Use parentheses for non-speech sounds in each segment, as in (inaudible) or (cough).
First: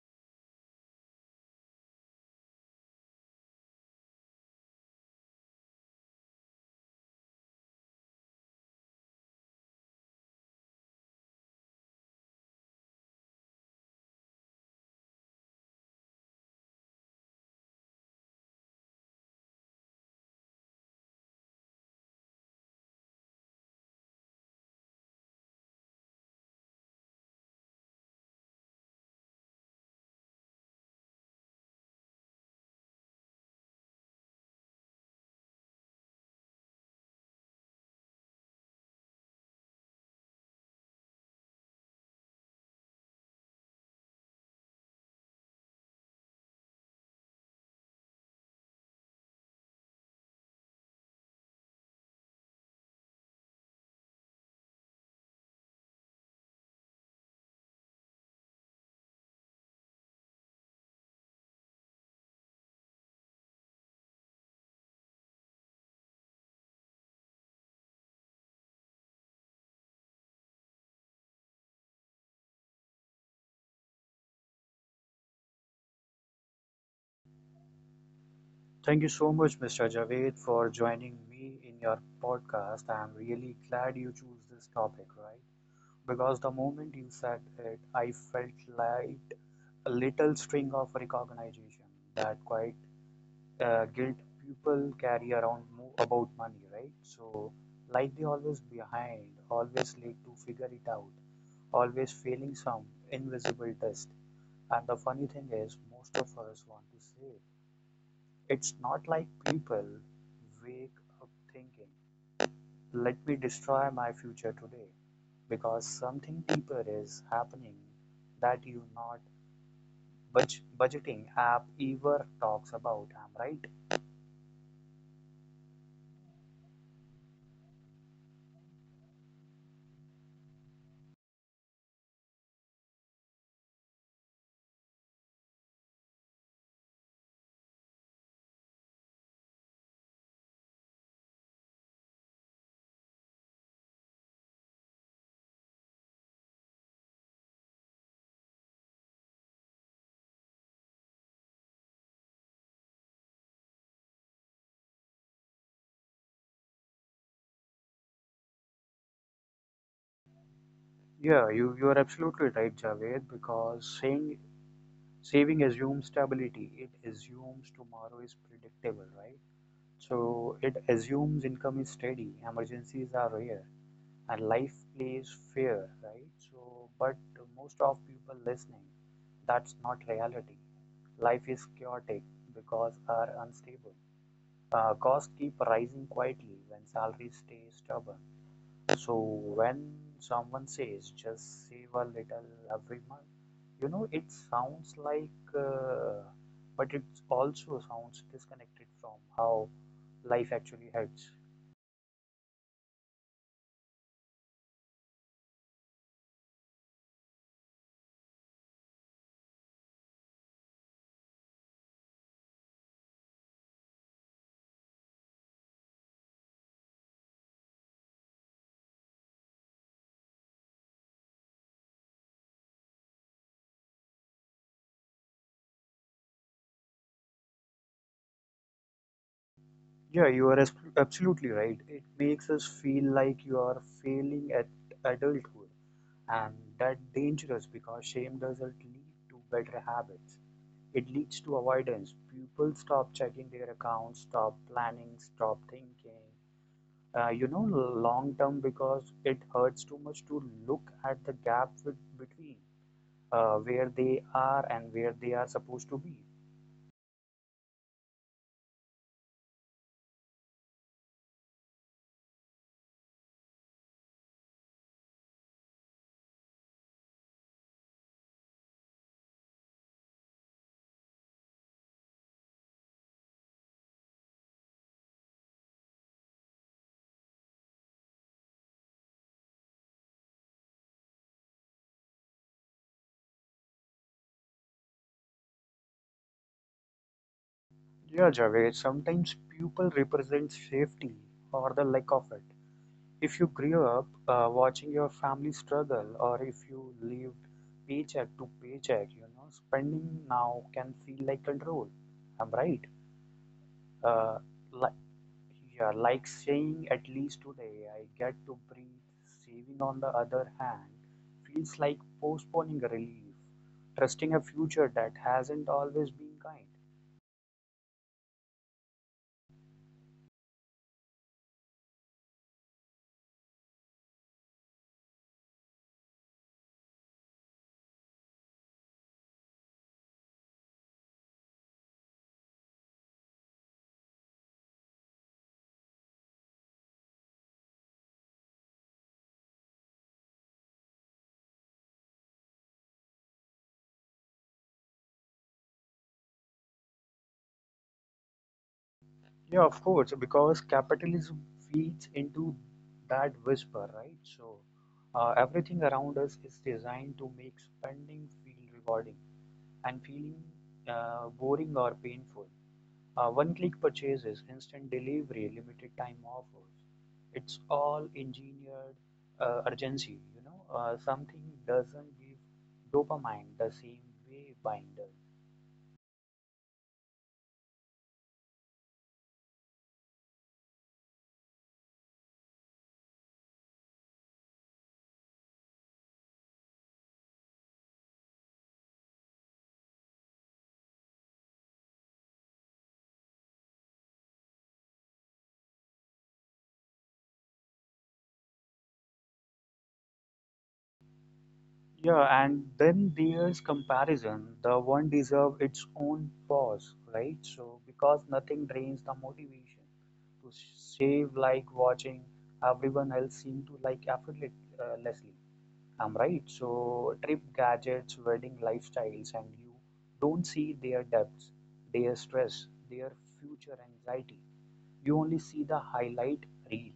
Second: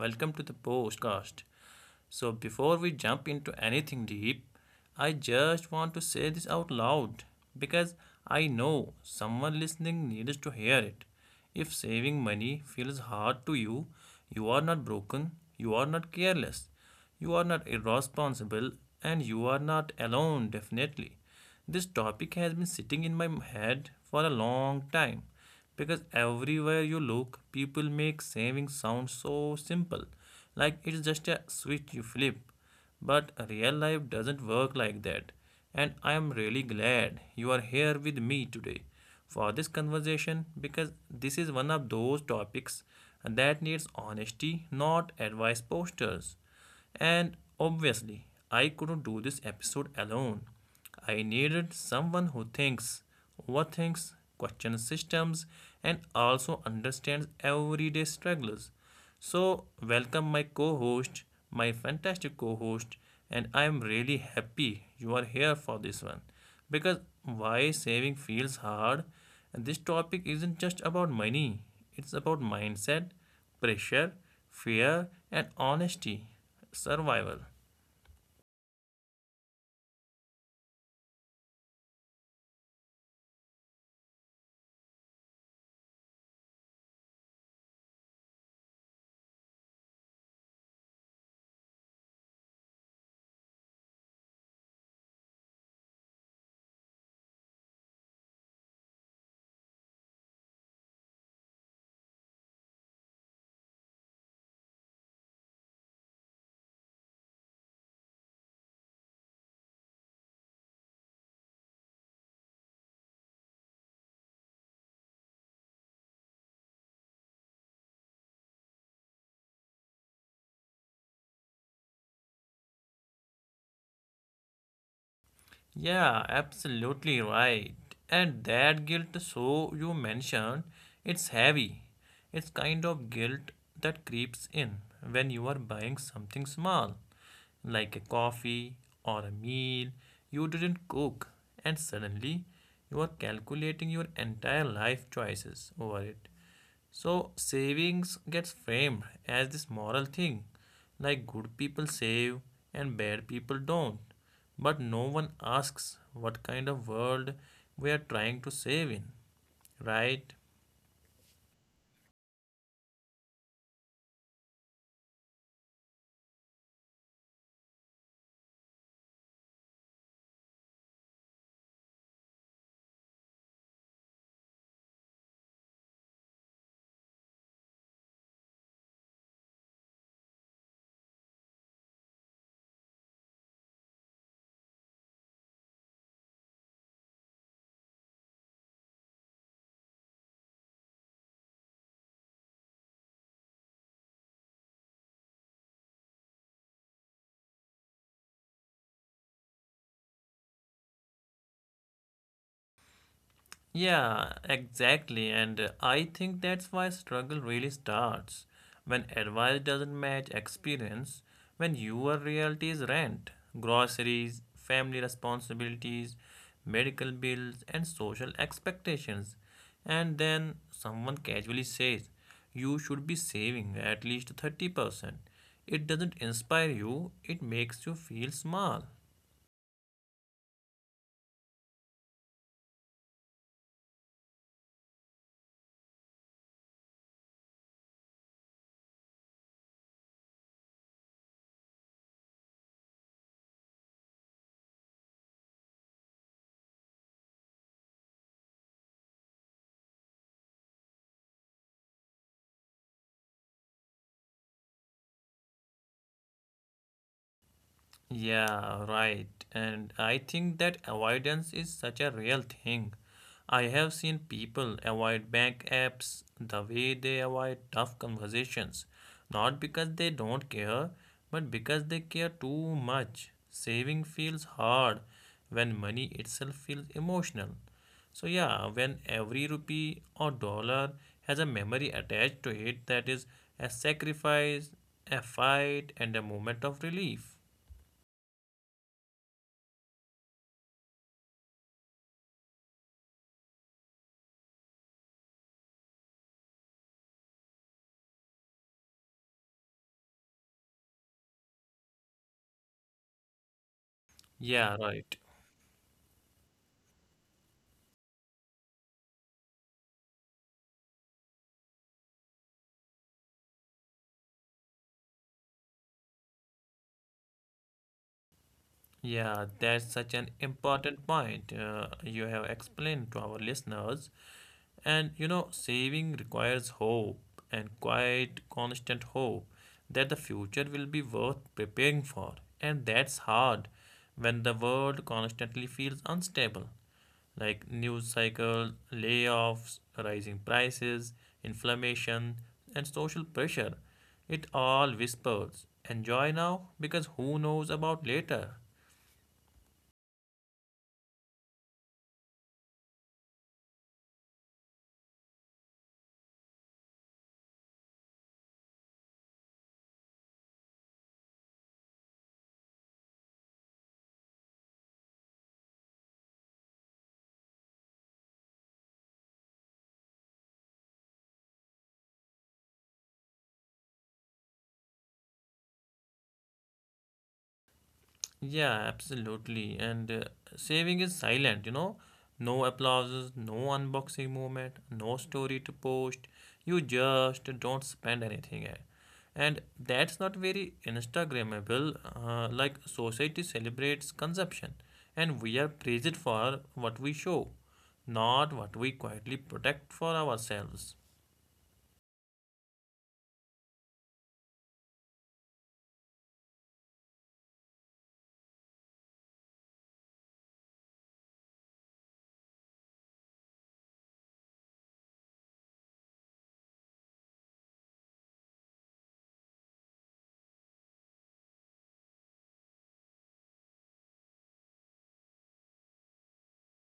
Welcome to the podcast. So, before we jump into anything deep, I just want to say this out loud because I know someone listening needs to hear it. If saving money feels hard to you, you are not broken, you are not careless, you are not irresponsible, and you are not alone, definitely. This topic has been sitting in my head for a long time because everywhere you look, people make saving sound so simple, like it's just a switch you flip. But real life doesn't work like that, and I am really glad you are here with me today for this conversation because this is one of those topics that needs honesty, not advice posters. And obviously, I couldn't do this episode alone. I needed someone who thinks, overthinks, questions systems, and also understands everyday struggles. So, welcome my co host, my fantastic co host, and I am really happy you are here for this one. Because why saving feels hard, and this topic isn't just about money, it's about mindset, pressure, fear, and honesty, survival. Thank you so much, Mr. Javed, for joining me in your podcast. I'm really glad you choose this topic, right? Because the moment you said it, I felt like a little string of recognition that quite guilt people carry around about money, right? So, like they always behind, always late to figure it out, always failing some invisible test. And the funny thing is, most of us want to save, it's not like people wake up thinking, let me destroy my future today, because something deeper is happening that you not budgeting app ever talks about. Am I right? Yeah, absolutely right. And that guilt, so you mentioned, it's heavy. It's kind of guilt that creeps in when you are buying something small, like a coffee or a meal you didn't cook, and suddenly you are calculating your entire life choices over it. So savings gets framed as this moral thing, like good people save and bad people don't. But no one asks what kind of world we are trying to save in, right? Yeah, you are absolutely right, Javed, because saying saving assumes stability. It assumes tomorrow is predictable, right? So it assumes income is steady, emergencies are rare, and life plays fair, right? So, but most of people listening, that's not reality. Life is chaotic because are unstable. Costs keep rising quietly when salaries stay stubborn. So when someone says just save a little every month, you know it sounds like, but it also sounds disconnected from how life actually hurts. Yeah, exactly. And I think that's why struggle really starts when advice doesn't match experience, when your reality is rent, groceries, family responsibilities, medical bills, and social expectations. And then someone casually says, you should be saving at least 30%. It doesn't inspire you, it makes you feel small. Yeah, you are absolutely right. It makes us feel like you are failing at adulthood, and that dangerous because shame doesn't lead to better habits. It leads to avoidance. People stop checking their accounts, stop planning, stop thinking. You know, long term, because it hurts too much to look at the gap with, between where they are and where they are supposed to be. Yeah, right. And I think that avoidance is such a real thing. I have seen people avoid bank apps the way they avoid tough conversations, not because they don't care, but because they care too much. Saving feels hard when money itself feels emotional. So, yeah, when every rupee or dollar has a memory attached to it that is a sacrifice, a fight, and a moment of relief. Yeah, Javed, sometimes people represent safety or the lack of it. If you grew up watching your family struggle, or if you lived paycheck to paycheck, you know, spending now can feel like control. I'm right. Uh, Yeah, like, right. yeah, like saying at least today I get to breathe. Saving, on the other hand, feels like postponing relief, trusting a future that hasn't always been kind. Yeah, that's such an important point you have explained to our listeners. And you know, saving requires hope and quite constant hope that the future will be worth preparing for. And that's hard when the world constantly feels unstable. Like news cycles, layoffs, rising prices, inflammation, and social pressure. It all whispers, enjoy now because who knows about later. Yeah, of course, because capitalism feeds into that whisper, right? So everything around us is designed to make spending feel rewarding and feeling boring or painful. One-click purchases, instant delivery, limited time offers. It's all engineered urgency, you know. Something doesn't give dopamine the same way buying does. Yeah, absolutely. And saving is silent, you know. No applauses, no unboxing moment, no story to post. You just don't spend anything. Eh. And that's not very Instagrammable. Like society celebrates consumption, and we are praised for what we show, not what we quietly protect for ourselves. Yeah, and then there's comparison. The one deserves its own pause, right? So, because nothing drains the motivation to save like watching everyone else seem to like effortlessly. I'm right. So, trip gadgets, wedding lifestyles, and you don't see their depths, their stress, their future anxiety. You only see the highlight reel.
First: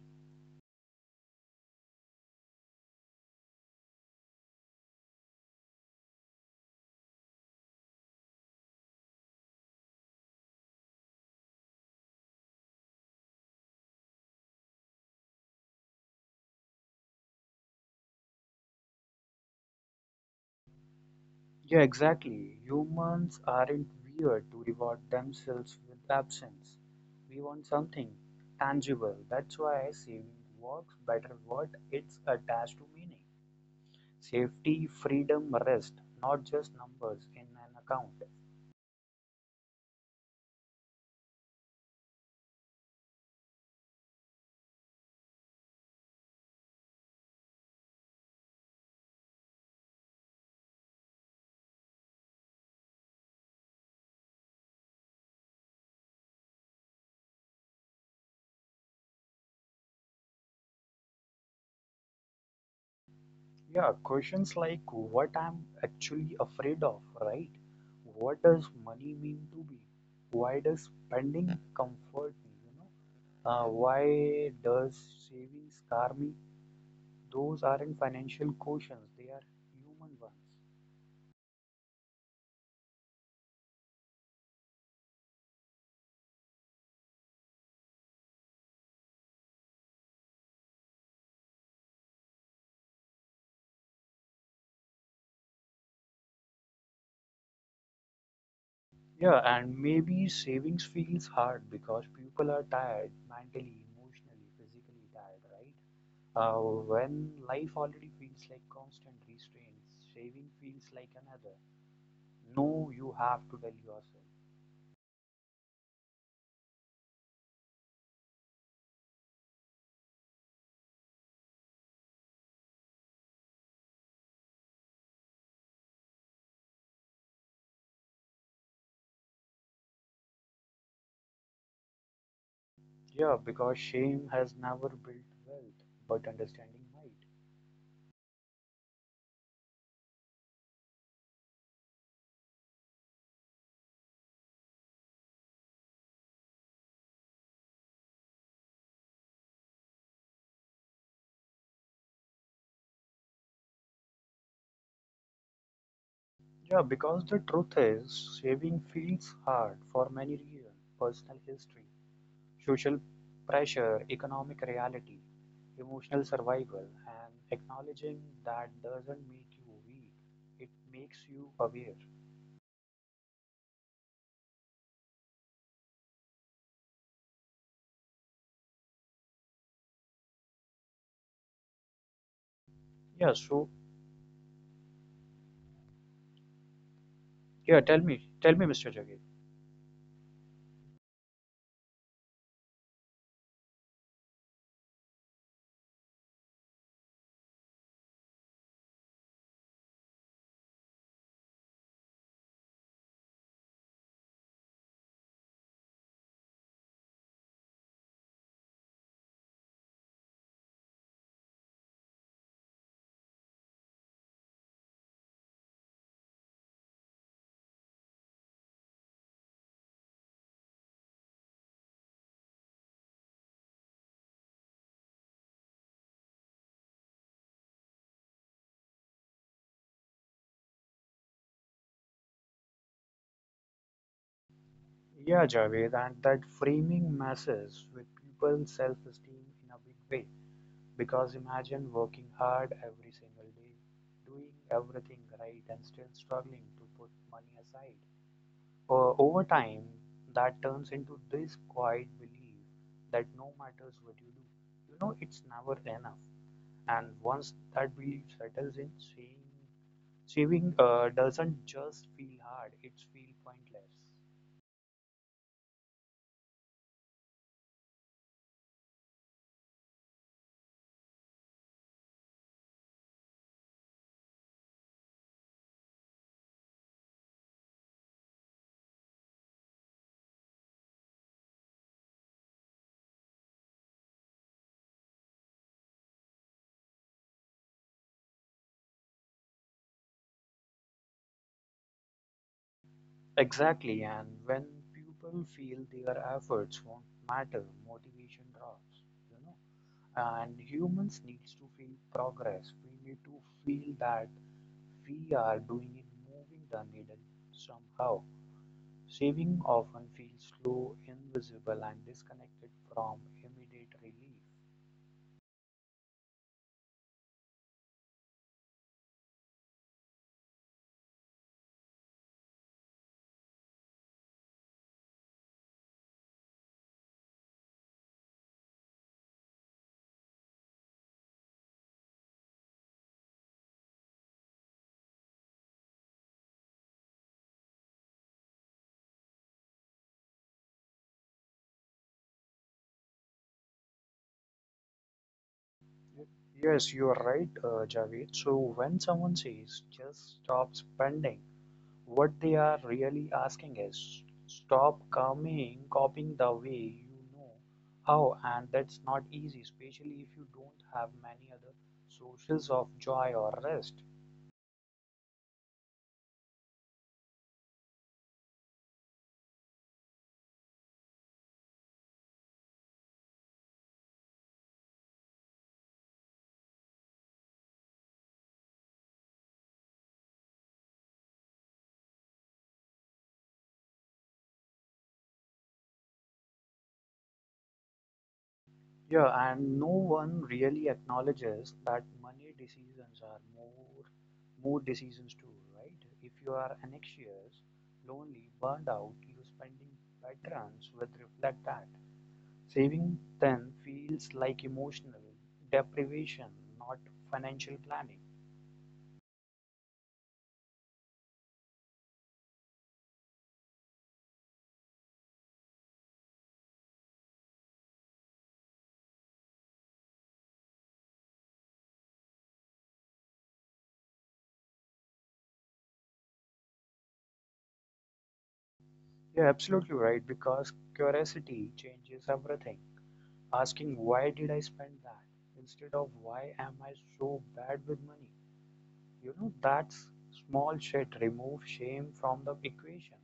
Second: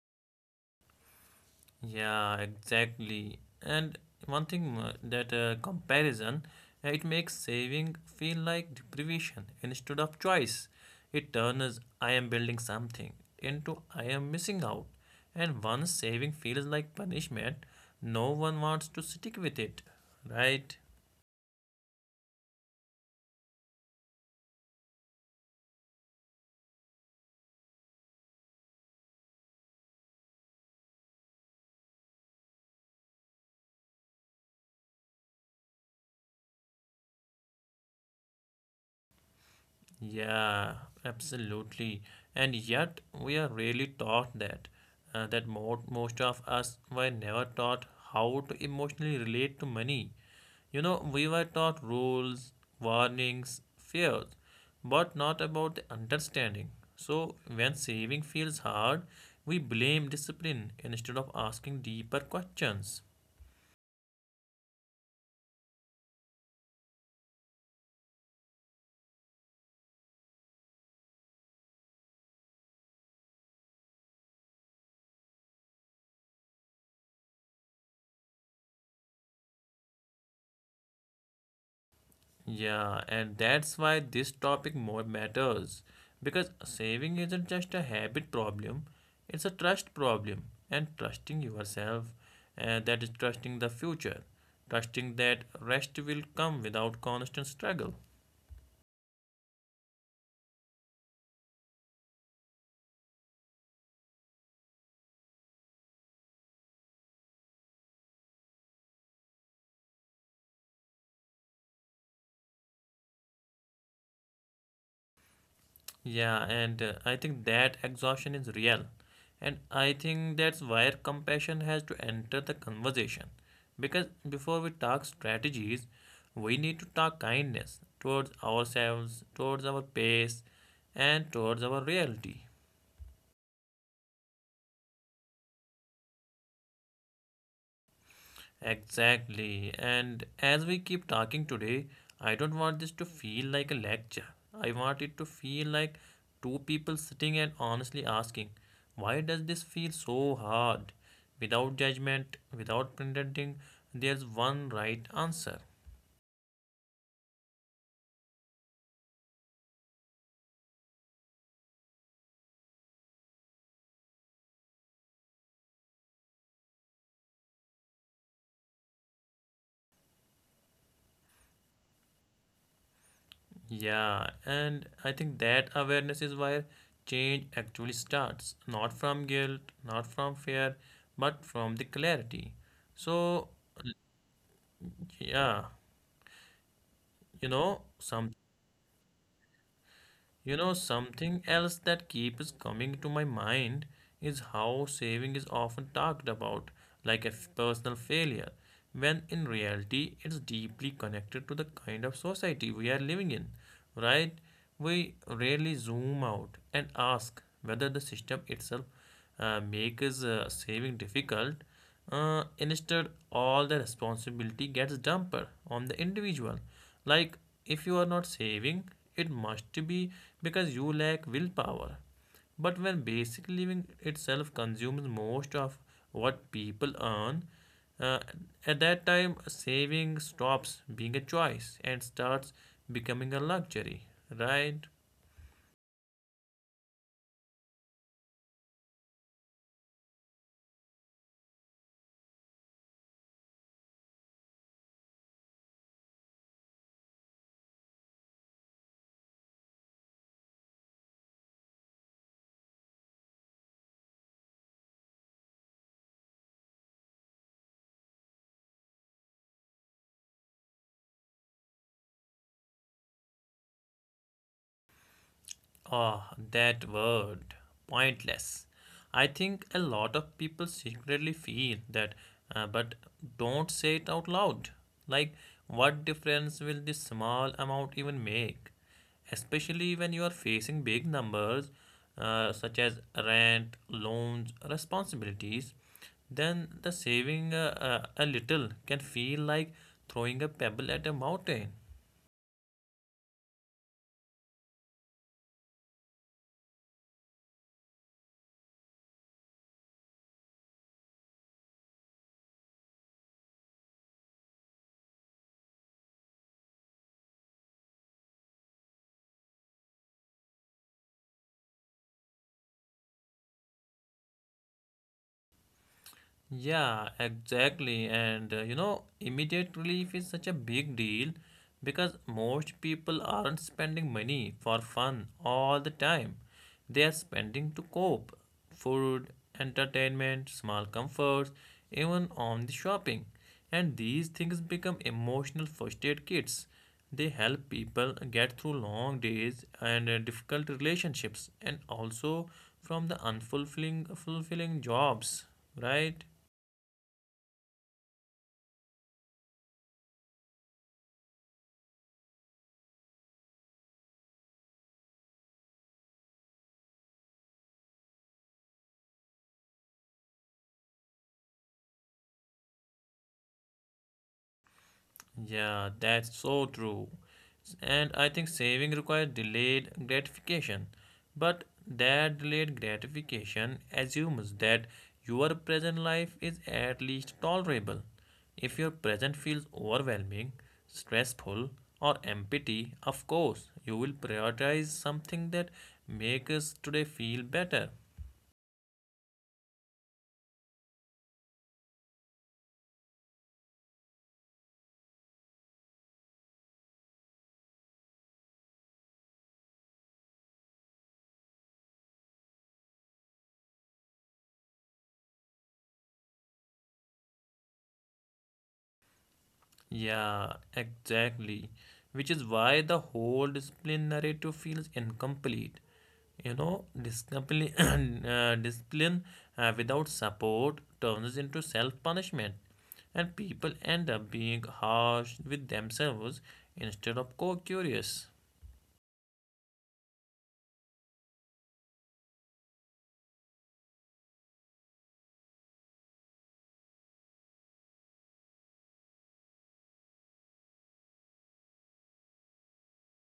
Yeah, exactly. And one thing that comparison, it makes saving feel like deprivation instead of choice. It turns I am building something into I am missing out. And once saving feels like punishment, no one wants to stick with it, right? Yeah, exactly. Humans aren't weird to reward themselves with absence. We want something tangible. That's why saving works better what it's attached to meaning. Safety, freedom, rest, not just numbers in an account. Yeah, absolutely. And yet, we are really taught that. That most of us were never taught how to emotionally relate to money. You know, we were taught rules, warnings, fears, but not about the understanding. So, when saving feels hard, we blame discipline instead of asking deeper questions. Yeah, questions like what I'm actually afraid of, right? What does money mean to me? Why does spending comfort me? You know, why does saving scar me? Those aren't financial questions, they are human ones. Yeah, and that's why this topic more matters because saving isn't just a habit problem, it's a trust problem and trusting yourself and that is trusting the future, trusting that rest will come without constant struggle. Yeah, and maybe savings feels hard because people are tired mentally, emotionally, physically tired, right? Uh, when life already feels like constant restraints, saving feels like another. No, you have to tell yourself. Yeah, and I think that exhaustion is real. And I think that's where compassion has to enter the conversation. Because before we talk strategies, we need to talk kindness towards ourselves, towards our pace, and towards our reality. Yeah, because shame has never built wealth, but understanding might. Exactly. And as we keep talking today, I don't want this to feel like a lecture. I want it to feel like two people sitting and honestly asking, why does this feel so hard? Without judgment, without pretending, there's one right answer. Yeah, because the truth is, saving feels hard for many reasons: personal history, social pressure, economic reality, emotional survival, and acknowledging that doesn't make you weak, it makes you aware. Yeah, and I think that awareness is where change actually starts. Not from guilt, not from fear, but from the clarity. Yeah, So, so, yeah, you yeah, know, something. tell me, Mr. Javed. You know, something else that keeps coming to my mind is how saving is often talked about like a personal failure, when in reality it's deeply connected to the kind of society we are living in, right? We rarely zoom out and ask whether the system itself makes saving difficult. Instead, all the responsibility gets dumped on the individual. Like, if you are not saving, it must be because you lack willpower. But when basic living itself consumes most of what people earn, uh, at that time, saving stops being a choice and starts becoming a luxury, right? Yeah, Javed, and that framing messes with people's self-esteem in a big way. Because imagine working hard every single day, doing everything right, and still struggling to put money aside. Over time, that turns into this quiet belief that no matters what you do, you know it's never enough. And once that belief settles in, saving doesn't just feel hard; it's feel pointless. Oh, that word, pointless. I think a lot of people secretly feel that, but don't say it out loud. Like, what difference will this small amount even make? Especially when you are facing big numbers, such as rent, loans, responsibilities, then the saving a little can feel like throwing a pebble at a mountain. Exactly, and when people feel their efforts won't matter, motivation drops. You know, and humans needs to feel progress, we need to feel that we are doing it, moving the needle somehow. Saving often feels slow, invisible, and disconnected from immediate relief. Yeah, exactly. And you know, immediate relief is such a big deal because most people aren't spending money for fun all the time. They are spending to cope, food, entertainment, small comforts, even on the shopping. And these things become emotional first aid kits. They help people get through long days and difficult relationships and also from the unfulfilling fulfilling jobs, right? Yes you are right, Javed, so when someone says just stop spending, what they are really asking is, stop coming copying the way you know how, and that's not easy, especially if you don't have many other sources of joy or rest. Yeah, that's so true. And I think saving requires delayed gratification. But that delayed gratification assumes that your present life is at least tolerable. If your present feels overwhelming, stressful, or empty, of course, you will prioritize something that makes today feel better. Yeah, and no one really acknowledges that money decisions are more mood decisions too, right? If you are anxious, lonely, burned out, your spending patterns will reflect that. Saving then feels like emotional deprivation, not financial planning. Yeah, exactly. Which is why the whole discipline narrative feels incomplete. You know, (clears throat) discipline without support turns into self punishment, and people end up being harsh with themselves instead of co curious. You're absolutely right because curiosity changes everything. Asking why did I spend that instead of why am I so bad with money? You know, that's small shit remove shame from the equation.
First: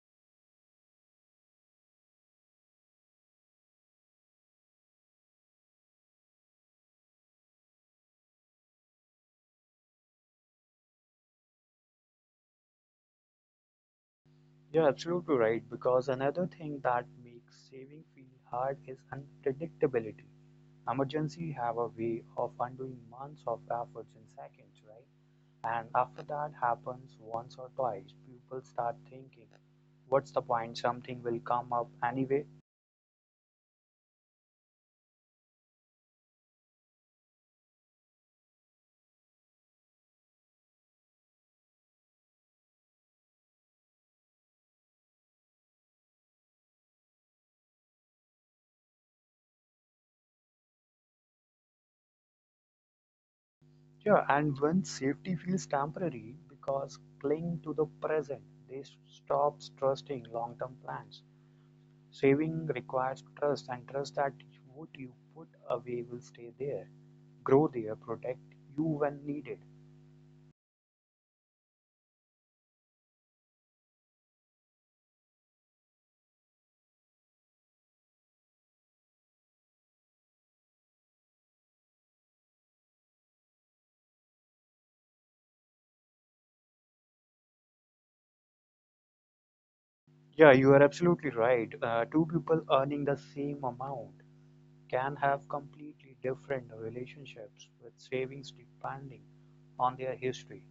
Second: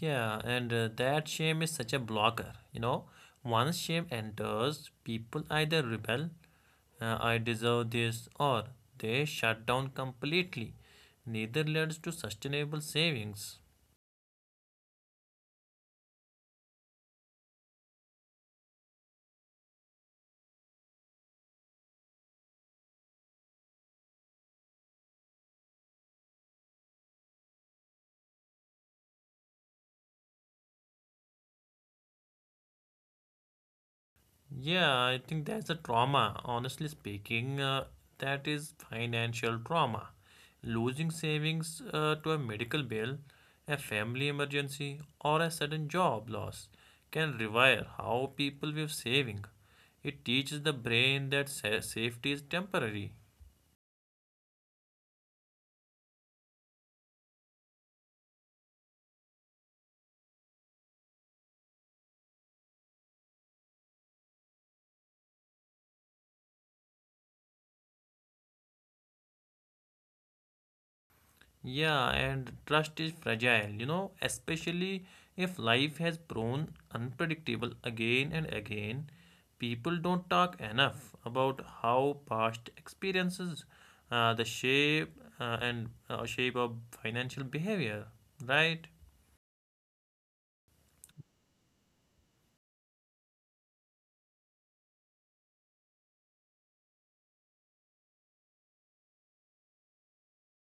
Yeah, and that shame is such a blocker. You know, once shame enters, people either rebel, I deserve this, or they shut down completely. Neither leads to sustainable savings. You're absolutely right because another thing that makes saving feel hard is unpredictability. Emergency have a way of undoing months of efforts in seconds, right? And after that happens once or twice, people start thinking, what's the point? Something will come up anyway. Yeah, I think that's a trauma. Honestly speaking, that is financial trauma. Losing savings to a medical bill, a family emergency, or a sudden job loss can rewire how people view saving. It teaches the brain that safety is temporary. Yeah, and when safety feels temporary because cling to the present, they stop trusting long-term plans. Saving requires trust, and trust that what you put away will stay there, grow there, protect you when needed. Yeah, and trust is fragile, you know, especially if life has proven unpredictable again and again. People don't talk enough about how past experiences, the shape and shape of financial behavior, right? Yeah, you are absolutely right. Two people earning the same amount can have completely different relationships with savings depending on their history.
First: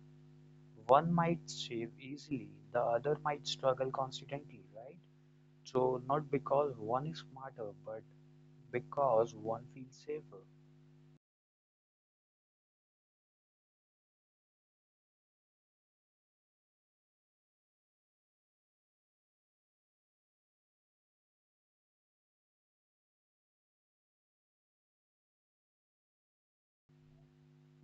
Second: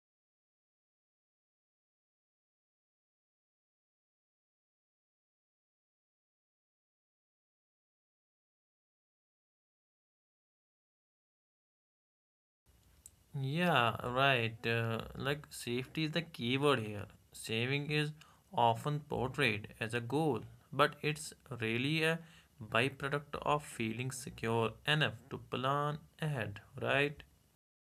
One might save easily, the other might struggle constantly, right? So, not because one is smarter, but because one feels safer. Yeah, right. Like safety is the keyword here. Saving is often portrayed as a goal, but it's really a byproduct of feeling secure enough to plan ahead, right?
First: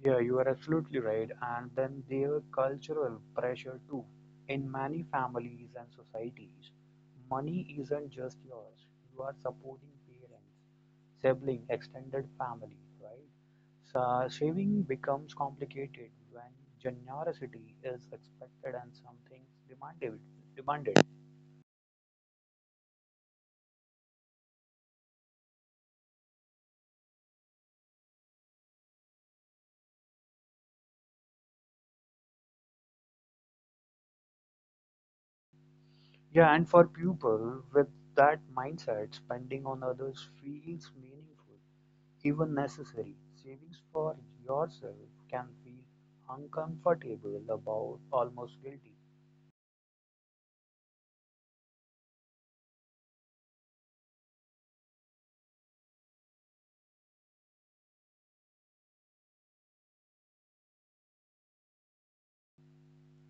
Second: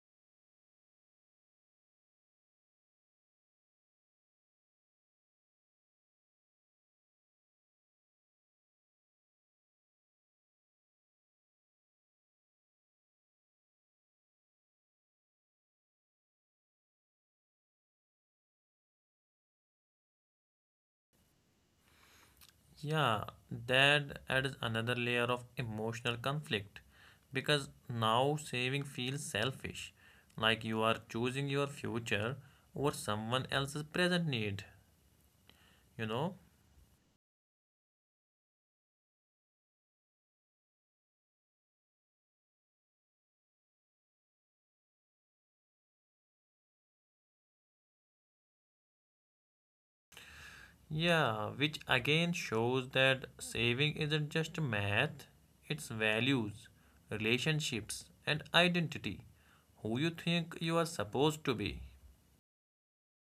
Yeah, you are absolutely right. And then there cultural pressure too. In many families and societies, money isn't just yours. You are supporting parents, sibling, extended family, right? So saving becomes complicated when generosity is expected and something demanded. Demanded. Yeah, that adds another layer of emotional conflict because now saving feels selfish, like you are choosing your future over someone else's present need, you know? Yeah, and for people with that mindset, spending on others feels meaningful. Even necessary, savings for yourself can feel uncomfortable about, almost guilty. Yeah, which again shows that saving isn't just math, it's values, relationships, and identity. Who you think you are supposed to be.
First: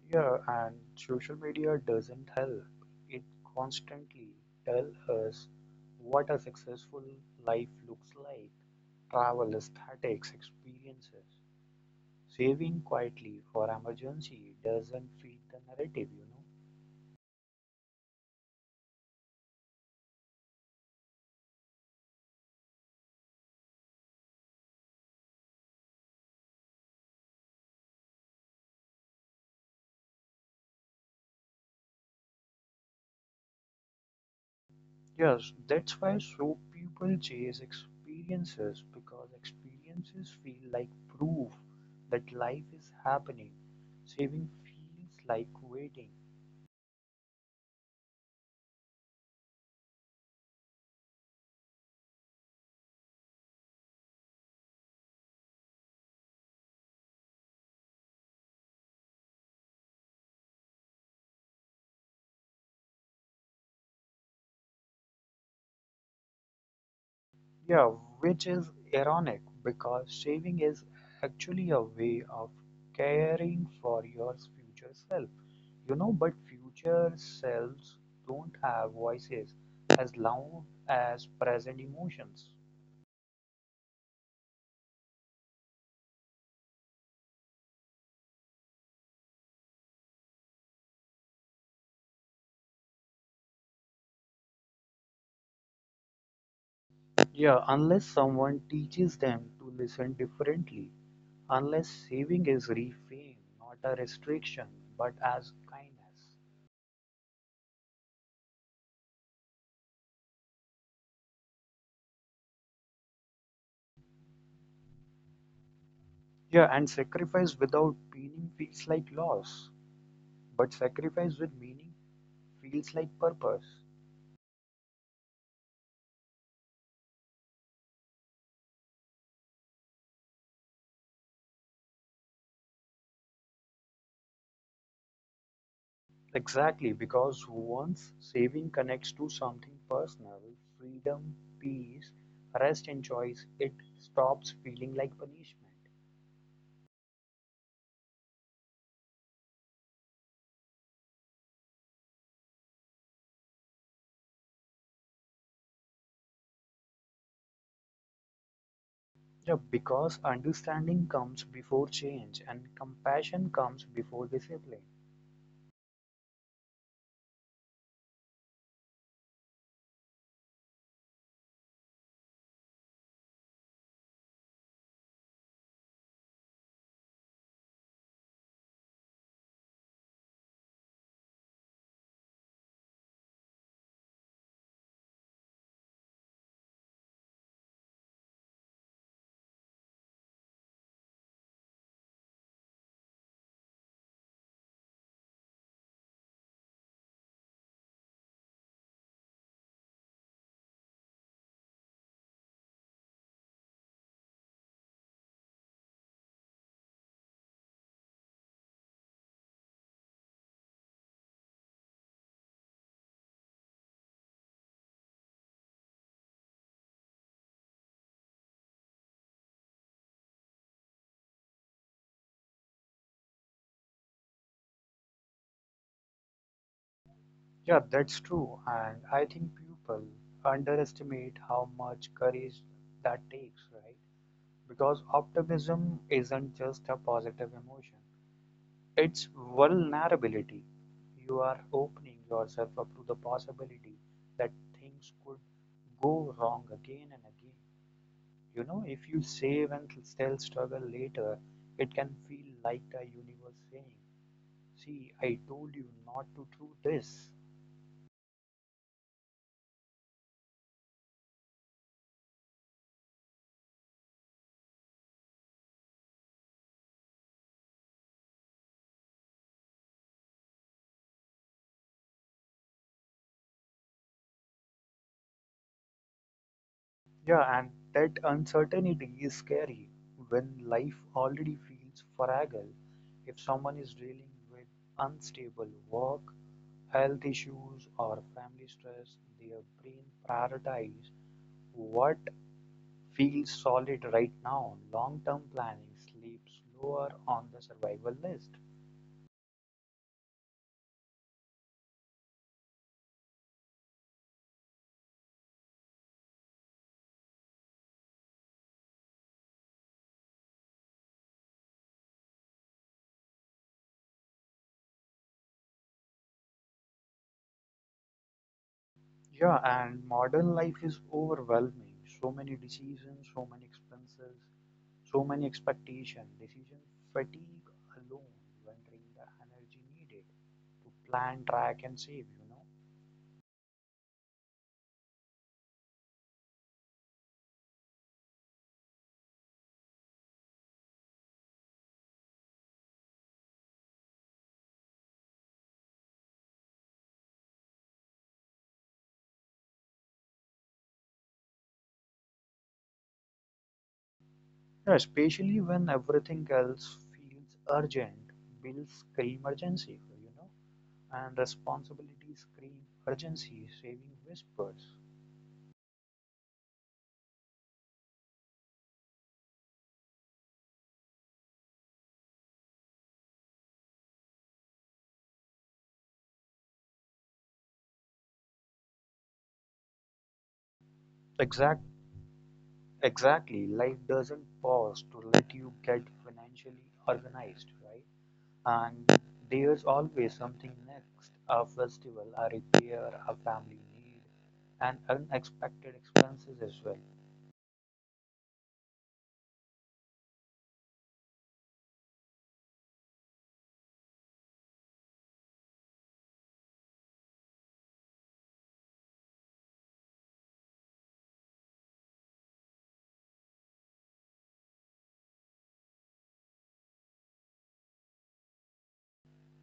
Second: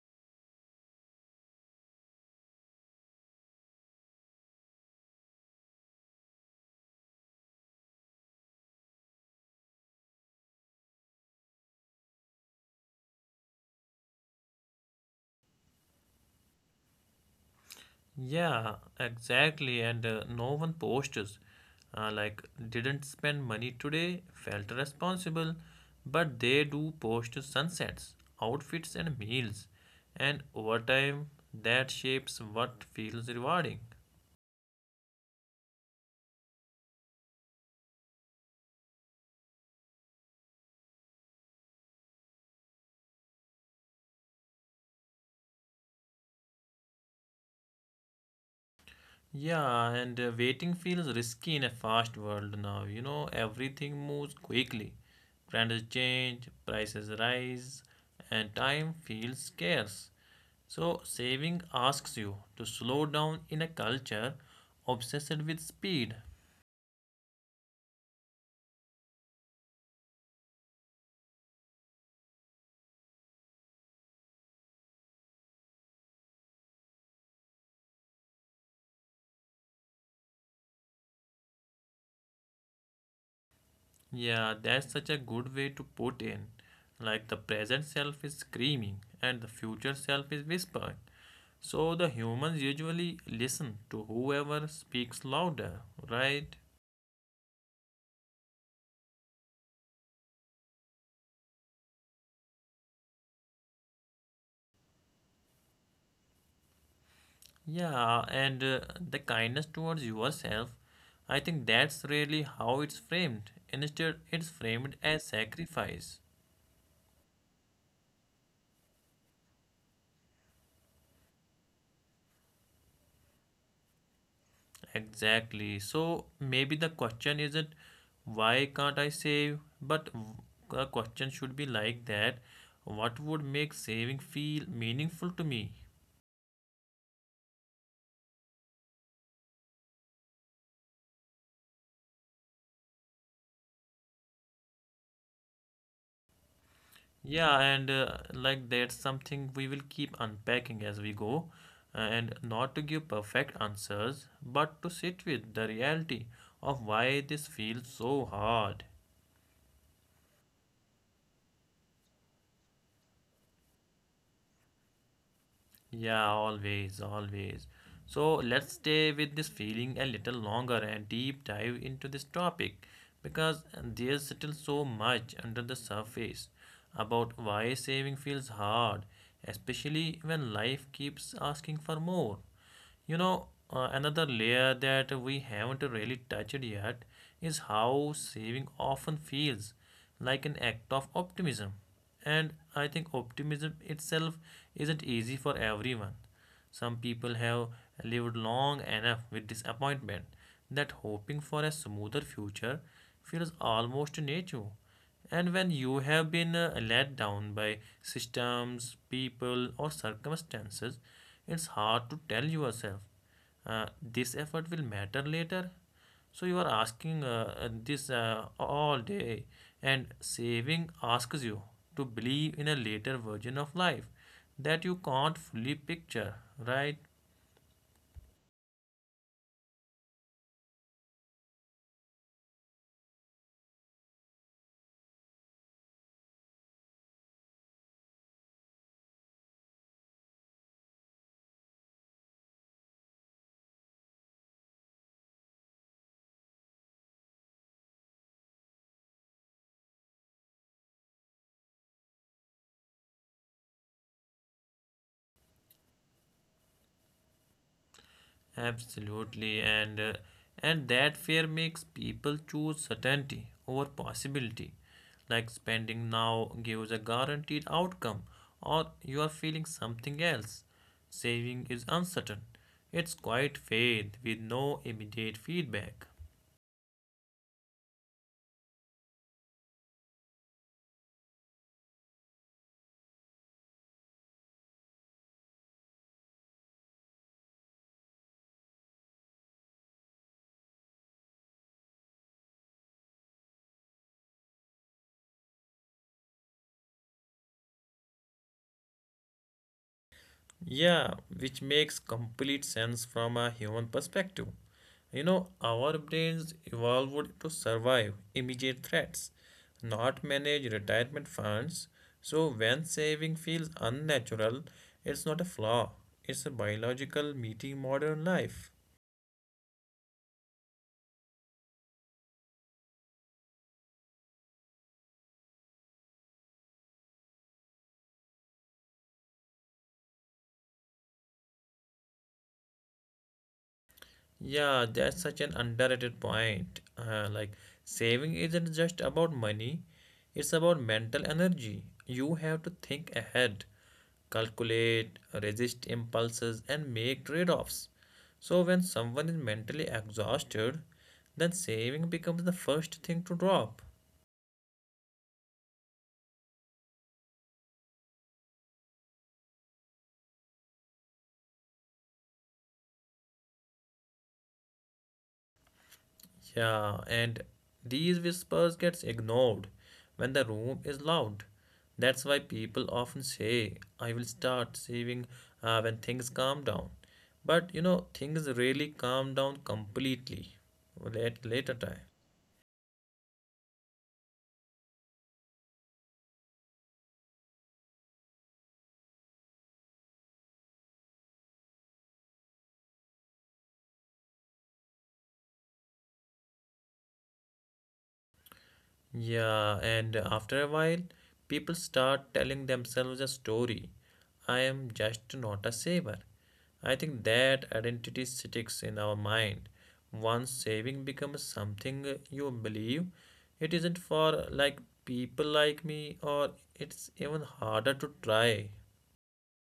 Yeah, and social media doesn't help. It constantly tells us what a successful life looks like: travel aesthetics, experiences. Saving quietly for emergency doesn't fit the narrative, you know. Yeah, exactly, and no one posters. Like, didn't spend money today, felt responsible, but they do post sunsets, outfits, and meals, and over time, that shapes what feels rewarding. Yes, that's why so people chase experiences because experiences feel like proof that life is happening. Saving feels like waiting. Yeah, and waiting feels risky in a fast world now. You know, everything moves quickly. Brands change, prices rise, and time feels scarce. So, saving asks you to slow down in a culture obsessed with speed. Yeah, which is ironic because saving is actually a way of caring for your future self. You know, but future selves don't have voices as loud as present emotions. Yeah, that's such a good way to put in. Like the present self is screaming and the future self is whispering. So, the humans usually listen to whoever speaks louder, right? Yeah, unless someone teaches them to listen differently, unless saving is reframed not a restriction but as kindness. Yeah, and the kindness towards yourself, I think that's really how it's framed. Instead, it's framed as sacrifice. Yeah, and sacrifice without meaning feels like loss, but sacrifice with meaning feels like purpose. Exactly. So maybe the question isn't why can't I save, but the question should be like that. What would make saving feel meaningful to me? Exactly, because once saving connects to something personal, freedom, peace, rest, and choice, it stops feeling like punishment. Yeah, and like that's something we will keep unpacking as we go, and not to give perfect answers, but to sit with the reality of why this feels so hard. Yeah, because understanding comes before change and compassion comes before discipline. Yeah, always, always. So let's stay with this feeling a little longer and deep dive into this topic because there's still so much under the surface about why saving feels hard, especially when life keeps asking for more. You know, another layer that we haven't really touched yet is how saving often feels like an act of optimism. And I think optimism itself isn't easy for everyone. Some people have lived long enough with disappointment that hoping for a smoother future feels almost native. And when you have been let down by systems, people, or circumstances, it's hard to tell yourself this effort will matter later. So you are asking this all day, and saving asks you to believe in a later version of life that you can't fully picture, right? Yeah, that's true. And I think people underestimate how much courage that takes, right? Because optimism isn't just a positive emotion, it's vulnerability. You are opening yourself up to the possibility that things could go wrong again and again. You know, if you save and still struggle later, it can feel like the universe saying, see, I told you not to do this. Absolutely, and and that fear makes people choose certainty over possibility. Like spending now gives a guaranteed outcome, or you are feeling something else. Saving is uncertain. It's quite faith with no immediate feedback. Yeah, and that uncertainty is scary when life already feels fragile. If someone is dealing with unstable work, health issues, or family stress, their brain prioritizes what feels solid right now. Long term planning sleeps lower on the survival list. Yeah, which makes complete sense from a human perspective. You know, our brains evolved to survive immediate threats, not manage retirement funds. So, when saving feels unnatural, it's not a flaw, it's a biological meeting modern life. Yeah, and modern life is overwhelming. So many decisions, so many expenses, so many expectations. Decision fatigue alone when the energy needed to plan, track, and save, you know. Yeah, that's such an underrated point. Like saving isn't just about money, it's about mental energy. You have to think ahead, calculate, resist impulses, and make trade-offs. So when someone is mentally exhausted, then saving becomes the first thing to drop. Yeah, especially when everything else feels urgent, bills scream emergency, you know, and responsibilities scream urgency, saving whispers. Yeah, and these whispers gets ignored when the room is loud. That's why people often say, "I will start saving when things calm down." But you know, things really calm down completely at later Exact, time. exactly. Life doesn't pause to let you get financially organized, right? And there's always something next: a festival, a repair, a family need, and unexpected expenses as well. Yeah, and after a while, people start telling themselves a story. I am just not a saver. I think that identity sticks in our mind. Once saving becomes something you believe, it isn't for like people like me, or it's even harder to try.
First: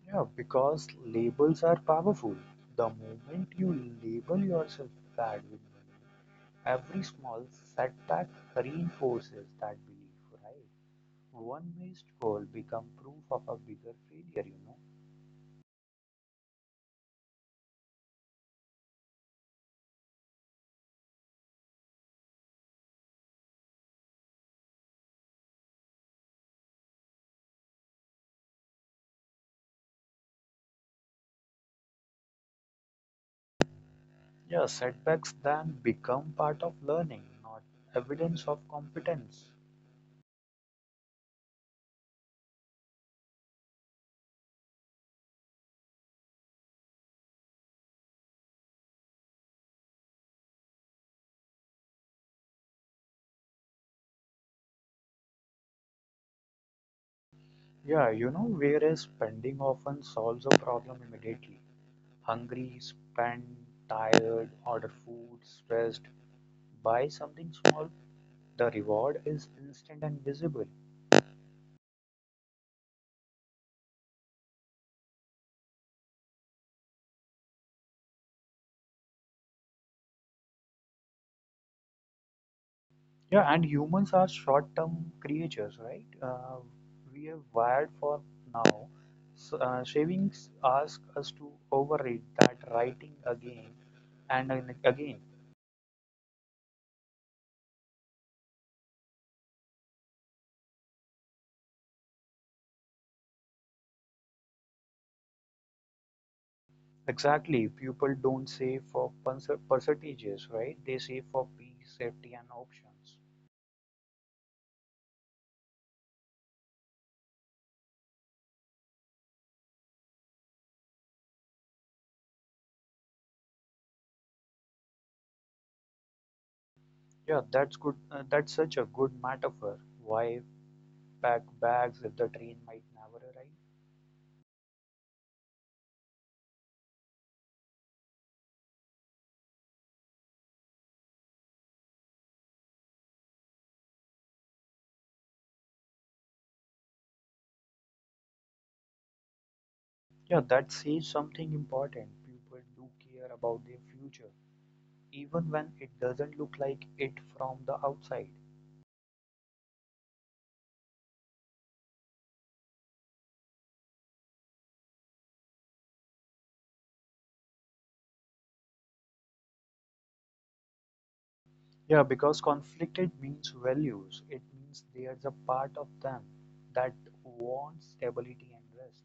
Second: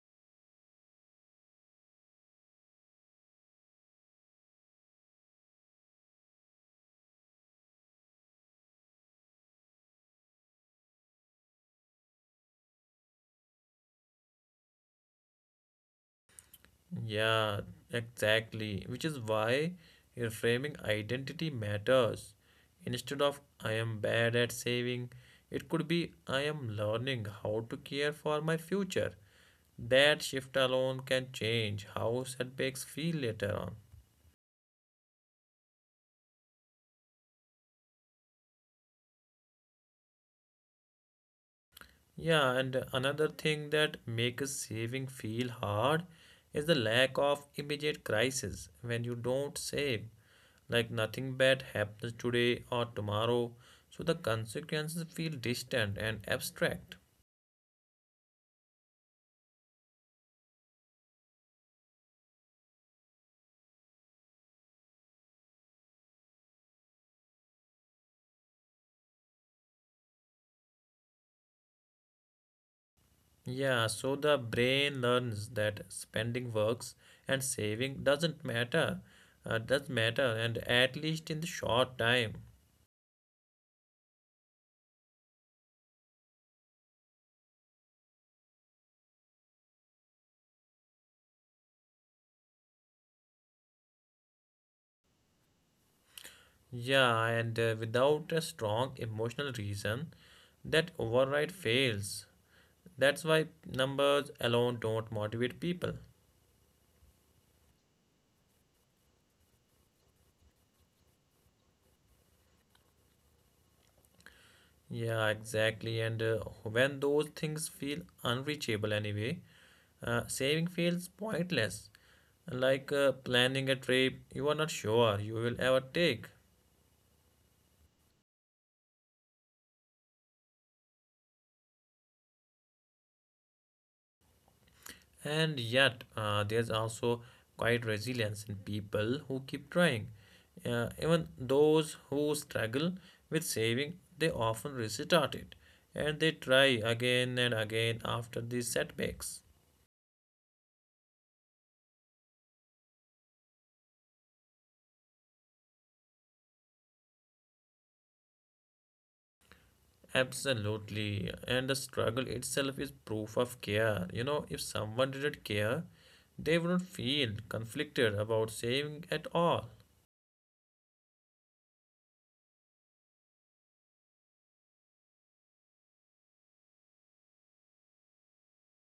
Yeah, because labels are powerful. The moment you label yourself bad with money, every small setback reinforces that belief, right? One missed goal become proof of a bigger failure, you know. Yeah, exactly. Which is why reframing identity matters. Instead of I am bad at saving, it could be I am learning how to care for my future. That shift alone can change how setbacks feel later on. Yeah, setbacks then become part of learning, not evidence of competence. Yeah, and another thing that makes saving feel hard is the lack of immediate crisis when you don't save. Like nothing bad happens today or tomorrow so the consequences feel distant and abstract. Yeah, you know, whereas spending often solves a problem immediately. Hungry, spend, tired, order food, stressed, buy something small. The reward is instant and visible. Yeah, so the brain learns that spending works and saving doesn't matter does matter and at least in the short time. Yeah, and humans are short-term creatures, right? We are wired for now. So, savings ask us to overrate that writing again and again. Yeah, and without a strong emotional reason that override fails. That's why numbers alone don't motivate people. Exactly. People don't save for percentages, right? They save for peace, safety, and options. Yeah, exactly, and when those things feel unreachable anyway, saving feels pointless, like planning a trip you are not sure you will ever take. Yeah, that's good. That's such a good metaphor. Why pack bags if the train might never arrive? And yet, there's also quite resilience in people who keep trying. Even those who struggle with saving, they often restart it and they try again and again after these setbacks. Yeah, that says something important. People do care about their future, even when it doesn't look like it from the outside. Absolutely. And the struggle itself is proof of care. You know, if someone didn't care, they wouldn't feel conflicted about saving at all. Yeah, because conflicted means values. It means there's a part of them that wants stability and rest.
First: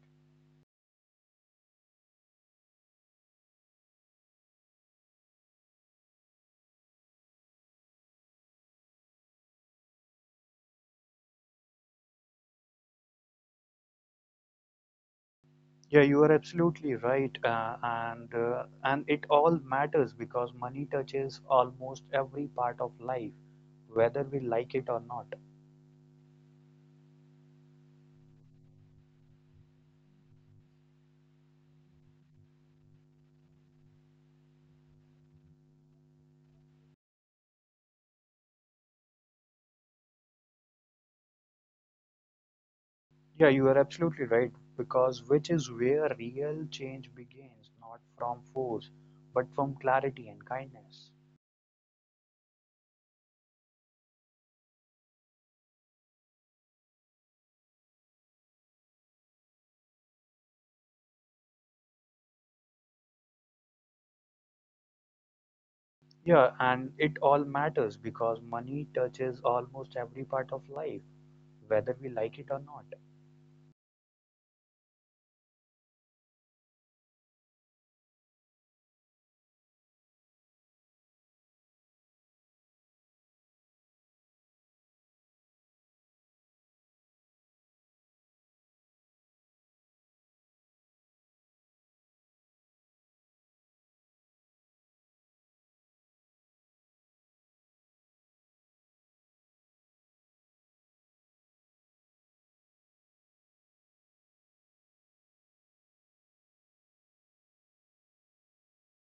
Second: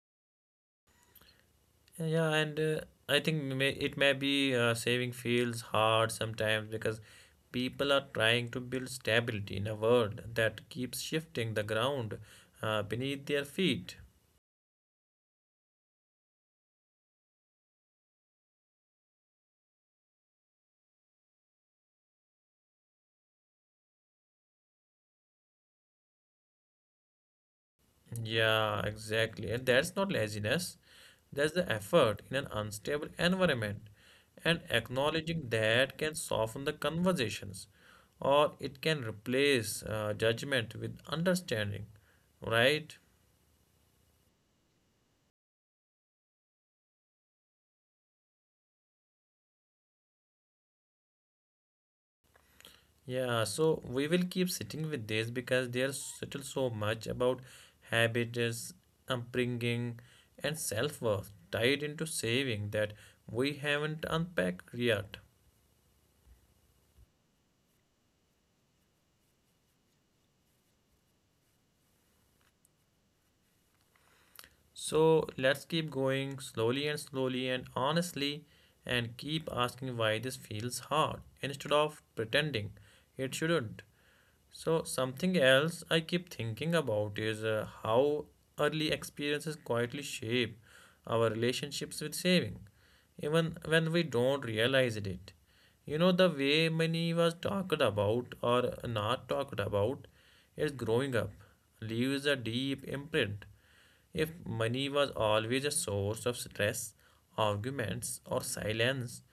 Yeah, and it may be saving feels hard sometimes because people are trying to build stability in a world that keeps shifting the ground beneath their feet. Yeah, you are absolutely right, and and it all matters because money touches almost every part of life, whether we like it or not. Yeah, exactly. And that's not laziness. There's the effort in an unstable environment, and acknowledging that can soften the conversations or it can replace judgment with understanding, right? Yeah, you are absolutely right because which is where real change begins, not from force, but from clarity and kindness. Yeah, so we will keep sitting with this because there's still so much about habits, upbringing, and self worth tied into saving that we haven't unpacked yet. Yeah, and it all matters because money touches almost every part of life, whether we like it or not. So let's keep going slowly and slowly and honestly and keep asking why this feels hard instead of pretending it shouldn't. So, something else I keep thinking about is how early experiences quietly shape our relationships with saving, even when we don't realize it. You know, the way money was talked about or not talked about is growing up, leaves a deep imprint. If money was always a source of stress, arguments, or silence,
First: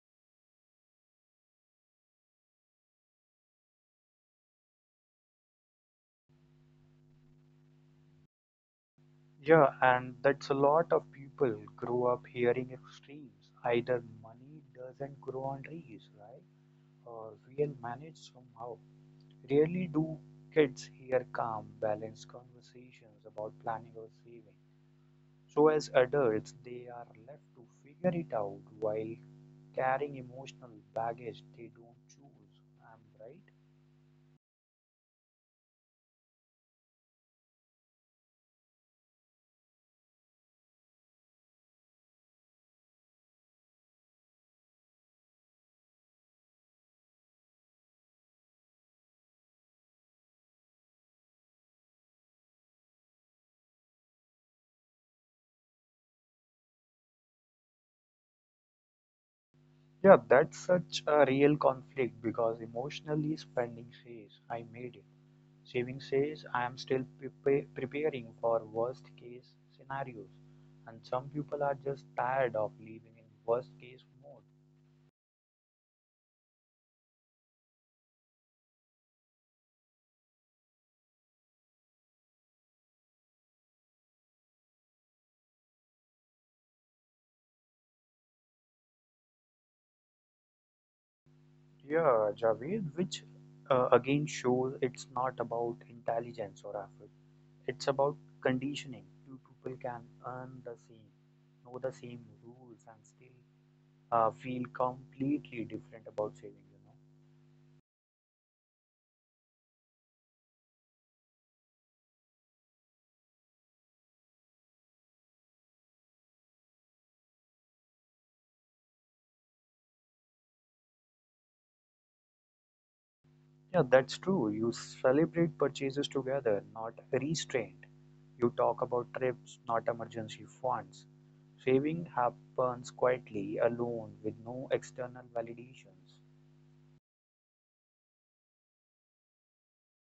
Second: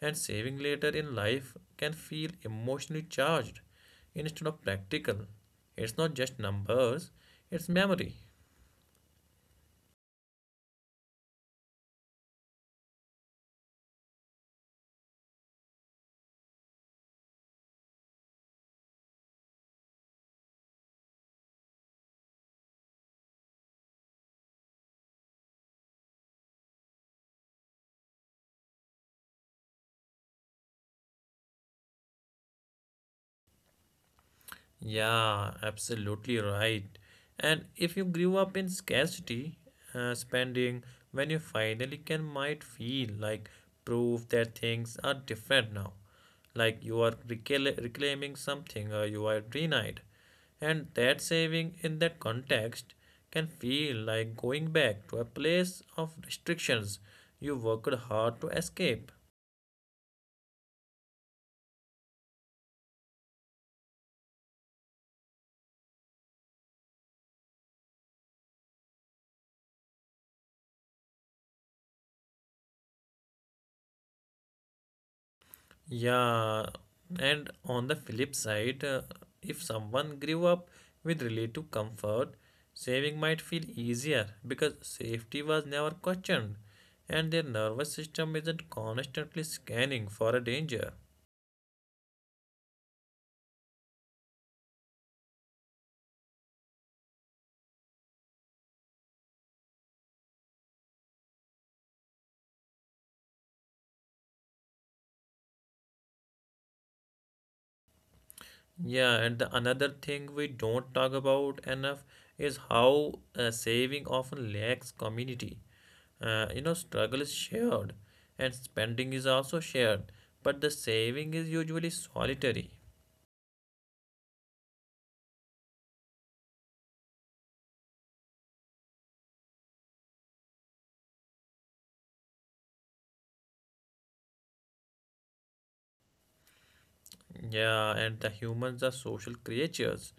and saving later in life can feel emotionally charged instead of practical. It's not just numbers, it's memory. Yeah, and that's a lot of people grow up hearing extremes. Either money doesn't grow on trees, right? Or we'll manage somehow. Rarely do kids hear calm, balanced conversations about planning or saving. So as adults, they are left to figure it out while carrying emotional baggage they don't choose. Am I right? Yeah, absolutely right. And if you grew up in scarcity, spending when you finally can might feel like proof that things are different now. Like you are reclaiming something or you are denied. And that saving in that context can feel like going back to a place of restrictions you worked hard to escape. Yeah, that's such a real conflict because emotionally spending says, I made it. Shaving says I am still preparing for worst-case scenarios, and some people are just tired of living in worst-case mode. Yeah, and on the flip side, if someone grew up with relative comfort, saving might feel easier because safety was never questioned and their nervous system isn't constantly scanning for a danger. Yeah, Javed, which again shows it's not about intelligence or effort. It's about conditioning. Two people can earn the same, know the same rules, and still feel completely different about saving. Yeah, and the another thing we don't talk about enough is how saving often lacks community. You know, struggle is shared and spending is also shared, but the saving is usually solitary. Yeah, that's true. You celebrate purchases together, not restrained. You talk about trips, not emergency funds. Saving happens quietly, alone, with no external validations. Yeah, and the humans are social creatures.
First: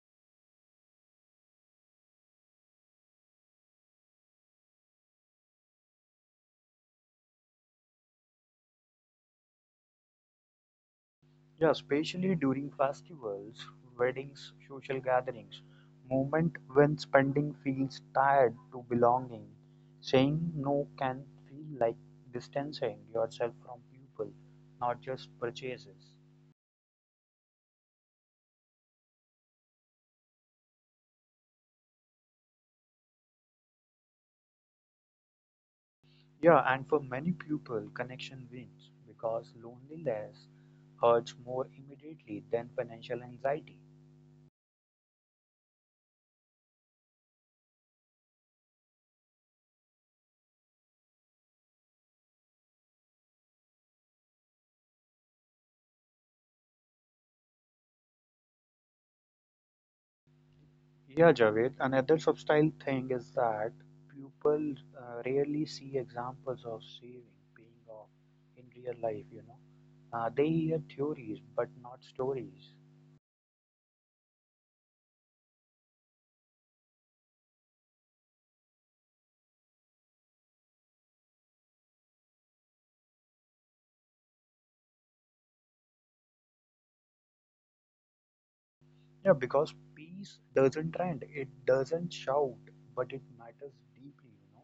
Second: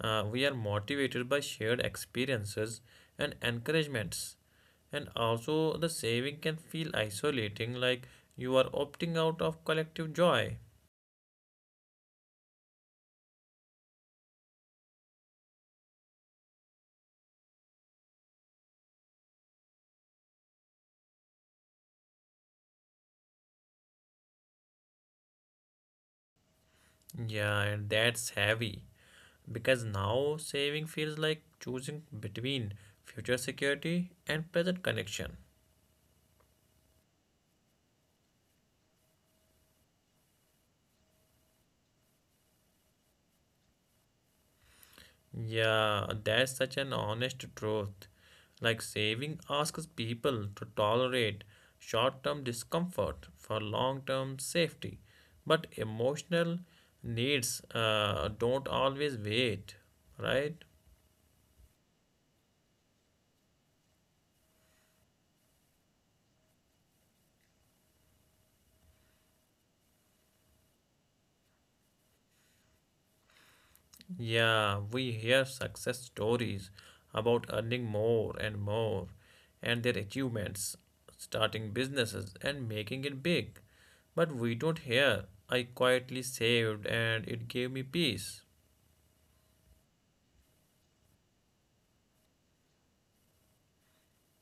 We are motivated by shared experiences and encouragements. And also, the saving can feel isolating, like you are opting out of collective joy. Yeah, especially during festivals, weddings, social gatherings, moment when spending feels tied to belonging. Saying no can feel like distancing yourself from people, not just purchases. Yeah, and that's heavy because now saving feels like choosing between future security and present connection. Yeah, and for many people, connection wins because loneliness hurts more immediately than financial anxiety. Yeah, that's such an honest truth. Like saving asks people to tolerate short term discomfort for long term safety. But emotional needs don't always wait, right? Yeah, Javed, another subtle thing is that people rarely see examples of saving paying off in real life. They hear theories but not stories. Yeah, we hear success stories about earning more and more and their achievements, starting businesses and making it big. But we don't hear. I quietly saved and it gave me peace. Yeah, because peace doesn't trend, it doesn't shout, but it matters deeply.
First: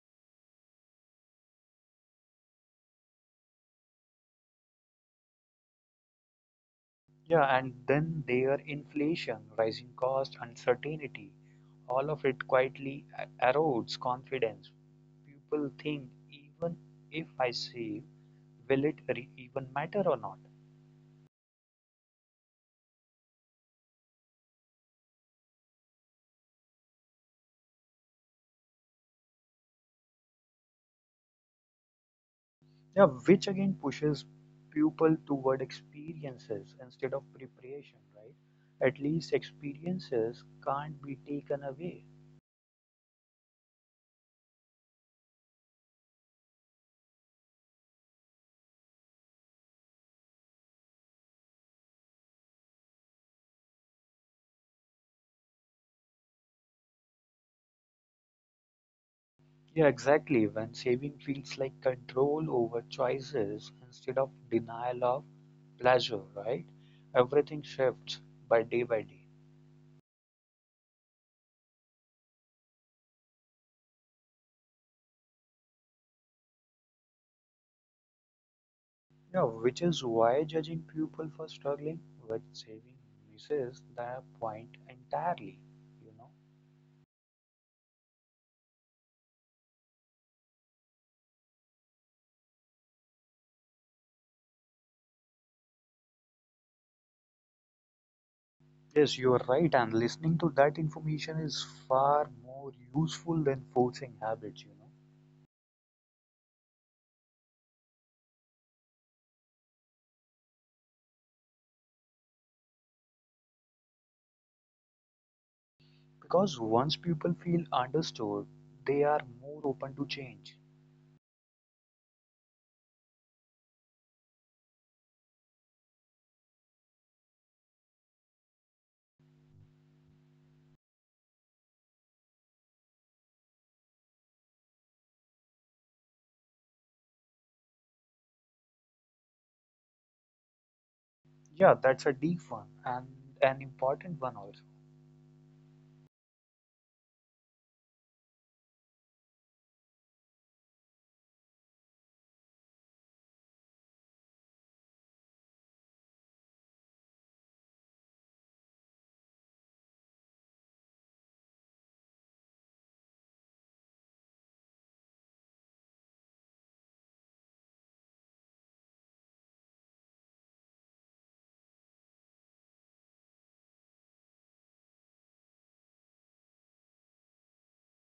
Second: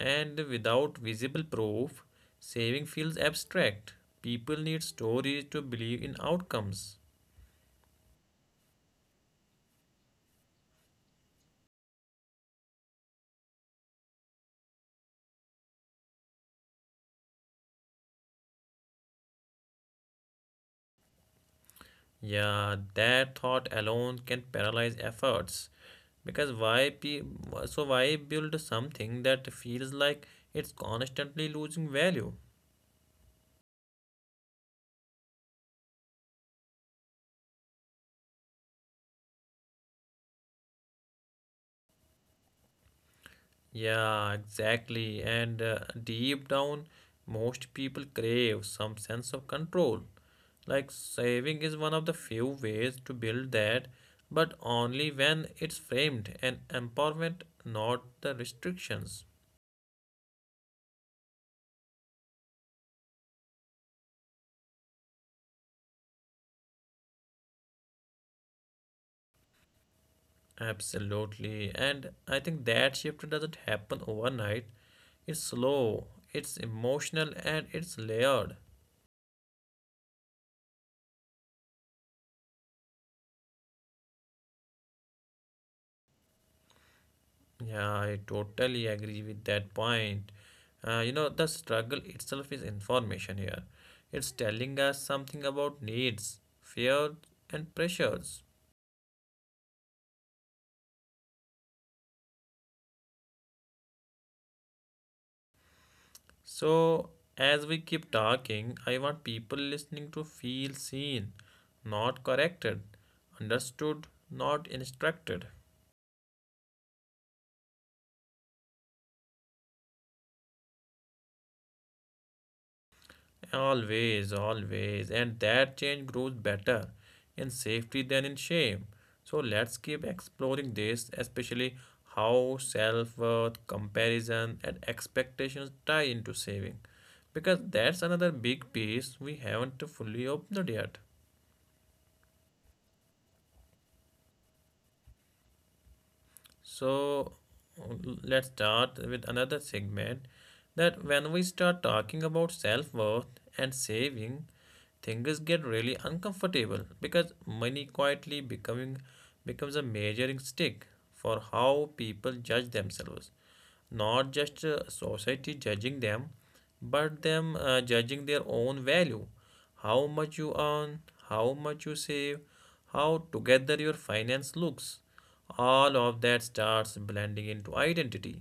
And without visible proof, saving feels abstract. People need stories to believe in outcomes. Yeah, and then there inflation, rising cost, uncertainty, all of it quietly erodes confidence. People think even if I save, will it even matter or not? Yeah, that thought alone can paralyze efforts. Because why pe- so why build something that feels like it's constantly losing value? Yeah, which again pushes people toward experiences instead of preparation, right? At least experiences can't be taken away. Yeah, exactly. And deep down, most people crave some sense of control. Like saving is one of the few ways to build that, but only when it's framed and empowerment, not the restrictions. Yeah, exactly. When saving feels like control over choices instead of denial of pleasure, right? Everything shifts by day by day. Absolutely. And I think that shift doesn't happen overnight. It's slow, it's emotional, and it's layered. Yeah, which is why judging people for struggling with saving misses the point entirely, you know. Yeah, I totally agree with that point. You know, the struggle itself is information here. It's telling us something about needs, fears, and pressures. Yes, you are right, and listening to that information is far more useful than forcing habits. So, as we keep talking, I want people listening to feel seen, not corrected, understood, not instructed. Because once people feel understood, they are more open to change. Always, always. And that change grows better in safety than in shame. So let's keep exploring this, especially how self worth, comparison, and expectations tie into saving. Because that's another big piece we haven't fully opened yet. Yeah, that's a deep one and an important one also. So let's start with another segment that when we start talking about self worth and saving, things get really uncomfortable because money quietly becoming becomes a measuring stick for how people judge themselves, not just society judging them but them judging their own value, how much you earn, how much you save, how together your finance looks, all of that starts blending into identity,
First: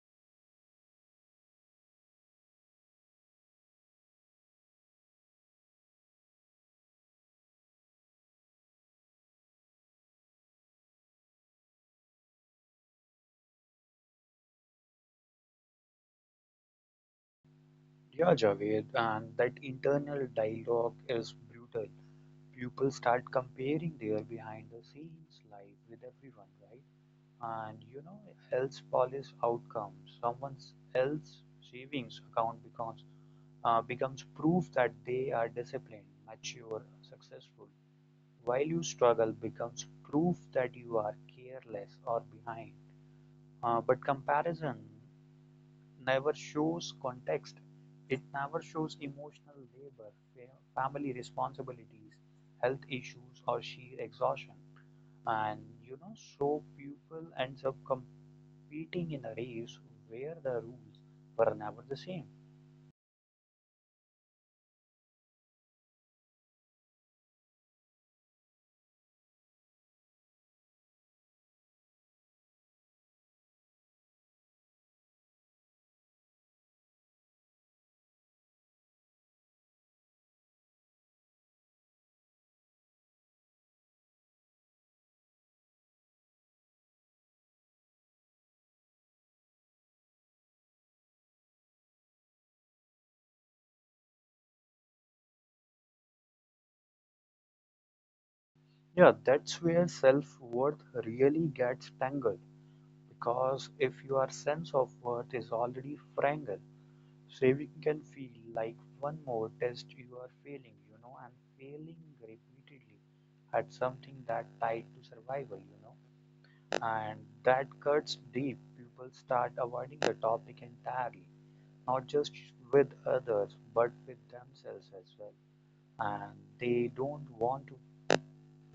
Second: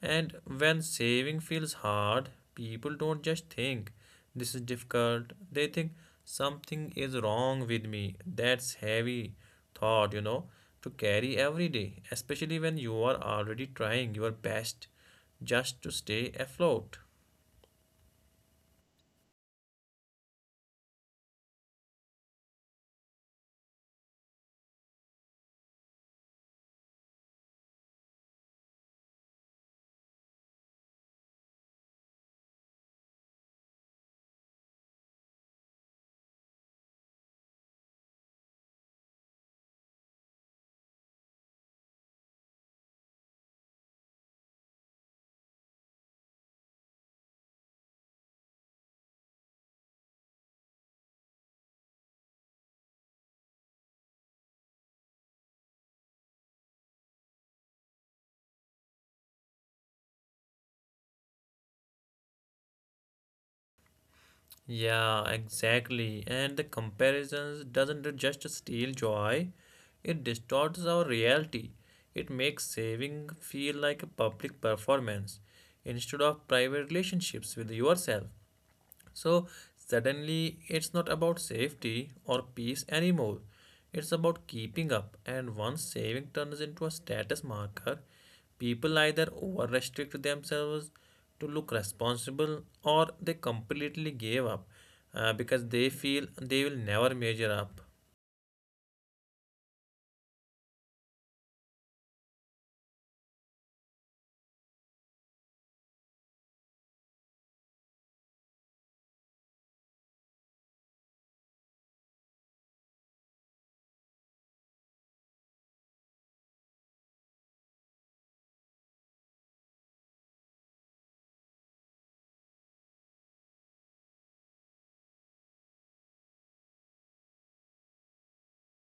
and when saving feels hard, people don't just think this is difficult. They think something is wrong with me. That's heavy thought, you know, to carry every day, especially when you are already trying your best just to stay afloat. Yeah, Javed, and that internal dialogue is brutal. People start comparing their behind the scenes life with everyone, right? And else polish outcomes, someone else savings account becomes becomes proof that they are disciplined, mature, successful. While you struggle becomes proof that you are careless or behind. But comparison never shows context, it never shows emotional labor, family responsibilities, health issues, or sheer exhaustion. And so people ends up competing in a race where the rules were never the same. Yeah, exactly. And the comparisons doesn't just steal joy, it distorts our reality. It makes saving feel like a public performance instead of private relationships with yourself. So suddenly it's not about safety or peace anymore. It's about keeping up, and once saving turns into a status marker, people either over restrict themselves to look responsible or they completely give up because they feel they will never measure up. Yeah, that's where self-worth really gets tangled because if your sense of worth is already fragile, saving can feel like one more test you are failing, and failing repeatedly at something that tied to survival, and that cuts deep. People start avoiding the topic entirely, not just with others, but with themselves as well. And they don't want to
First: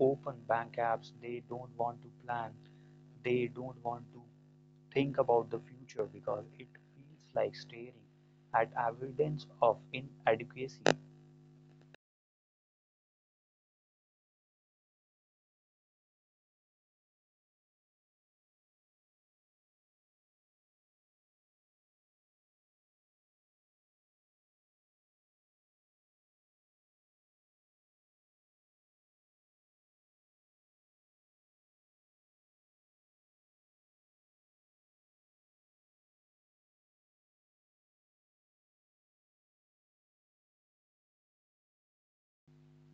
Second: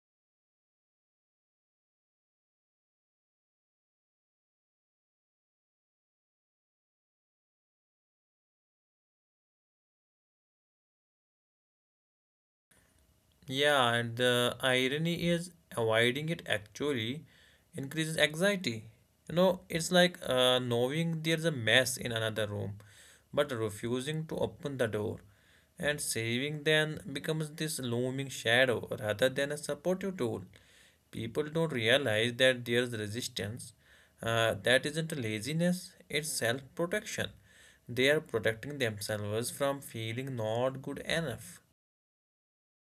open bank apps, they don't want to plan, they don't want to think about the future because it feels like staring at evidence of inadequacy. Yeah, and the irony is avoiding it actually increases anxiety. You know, it's like knowing there's a mess in another room, but refusing to open the door. And saving then becomes this looming shadow rather than a supportive tool. People don't realize that there's resistance. That isn't laziness, it's self protection. They are protecting themselves from feeling not good enough.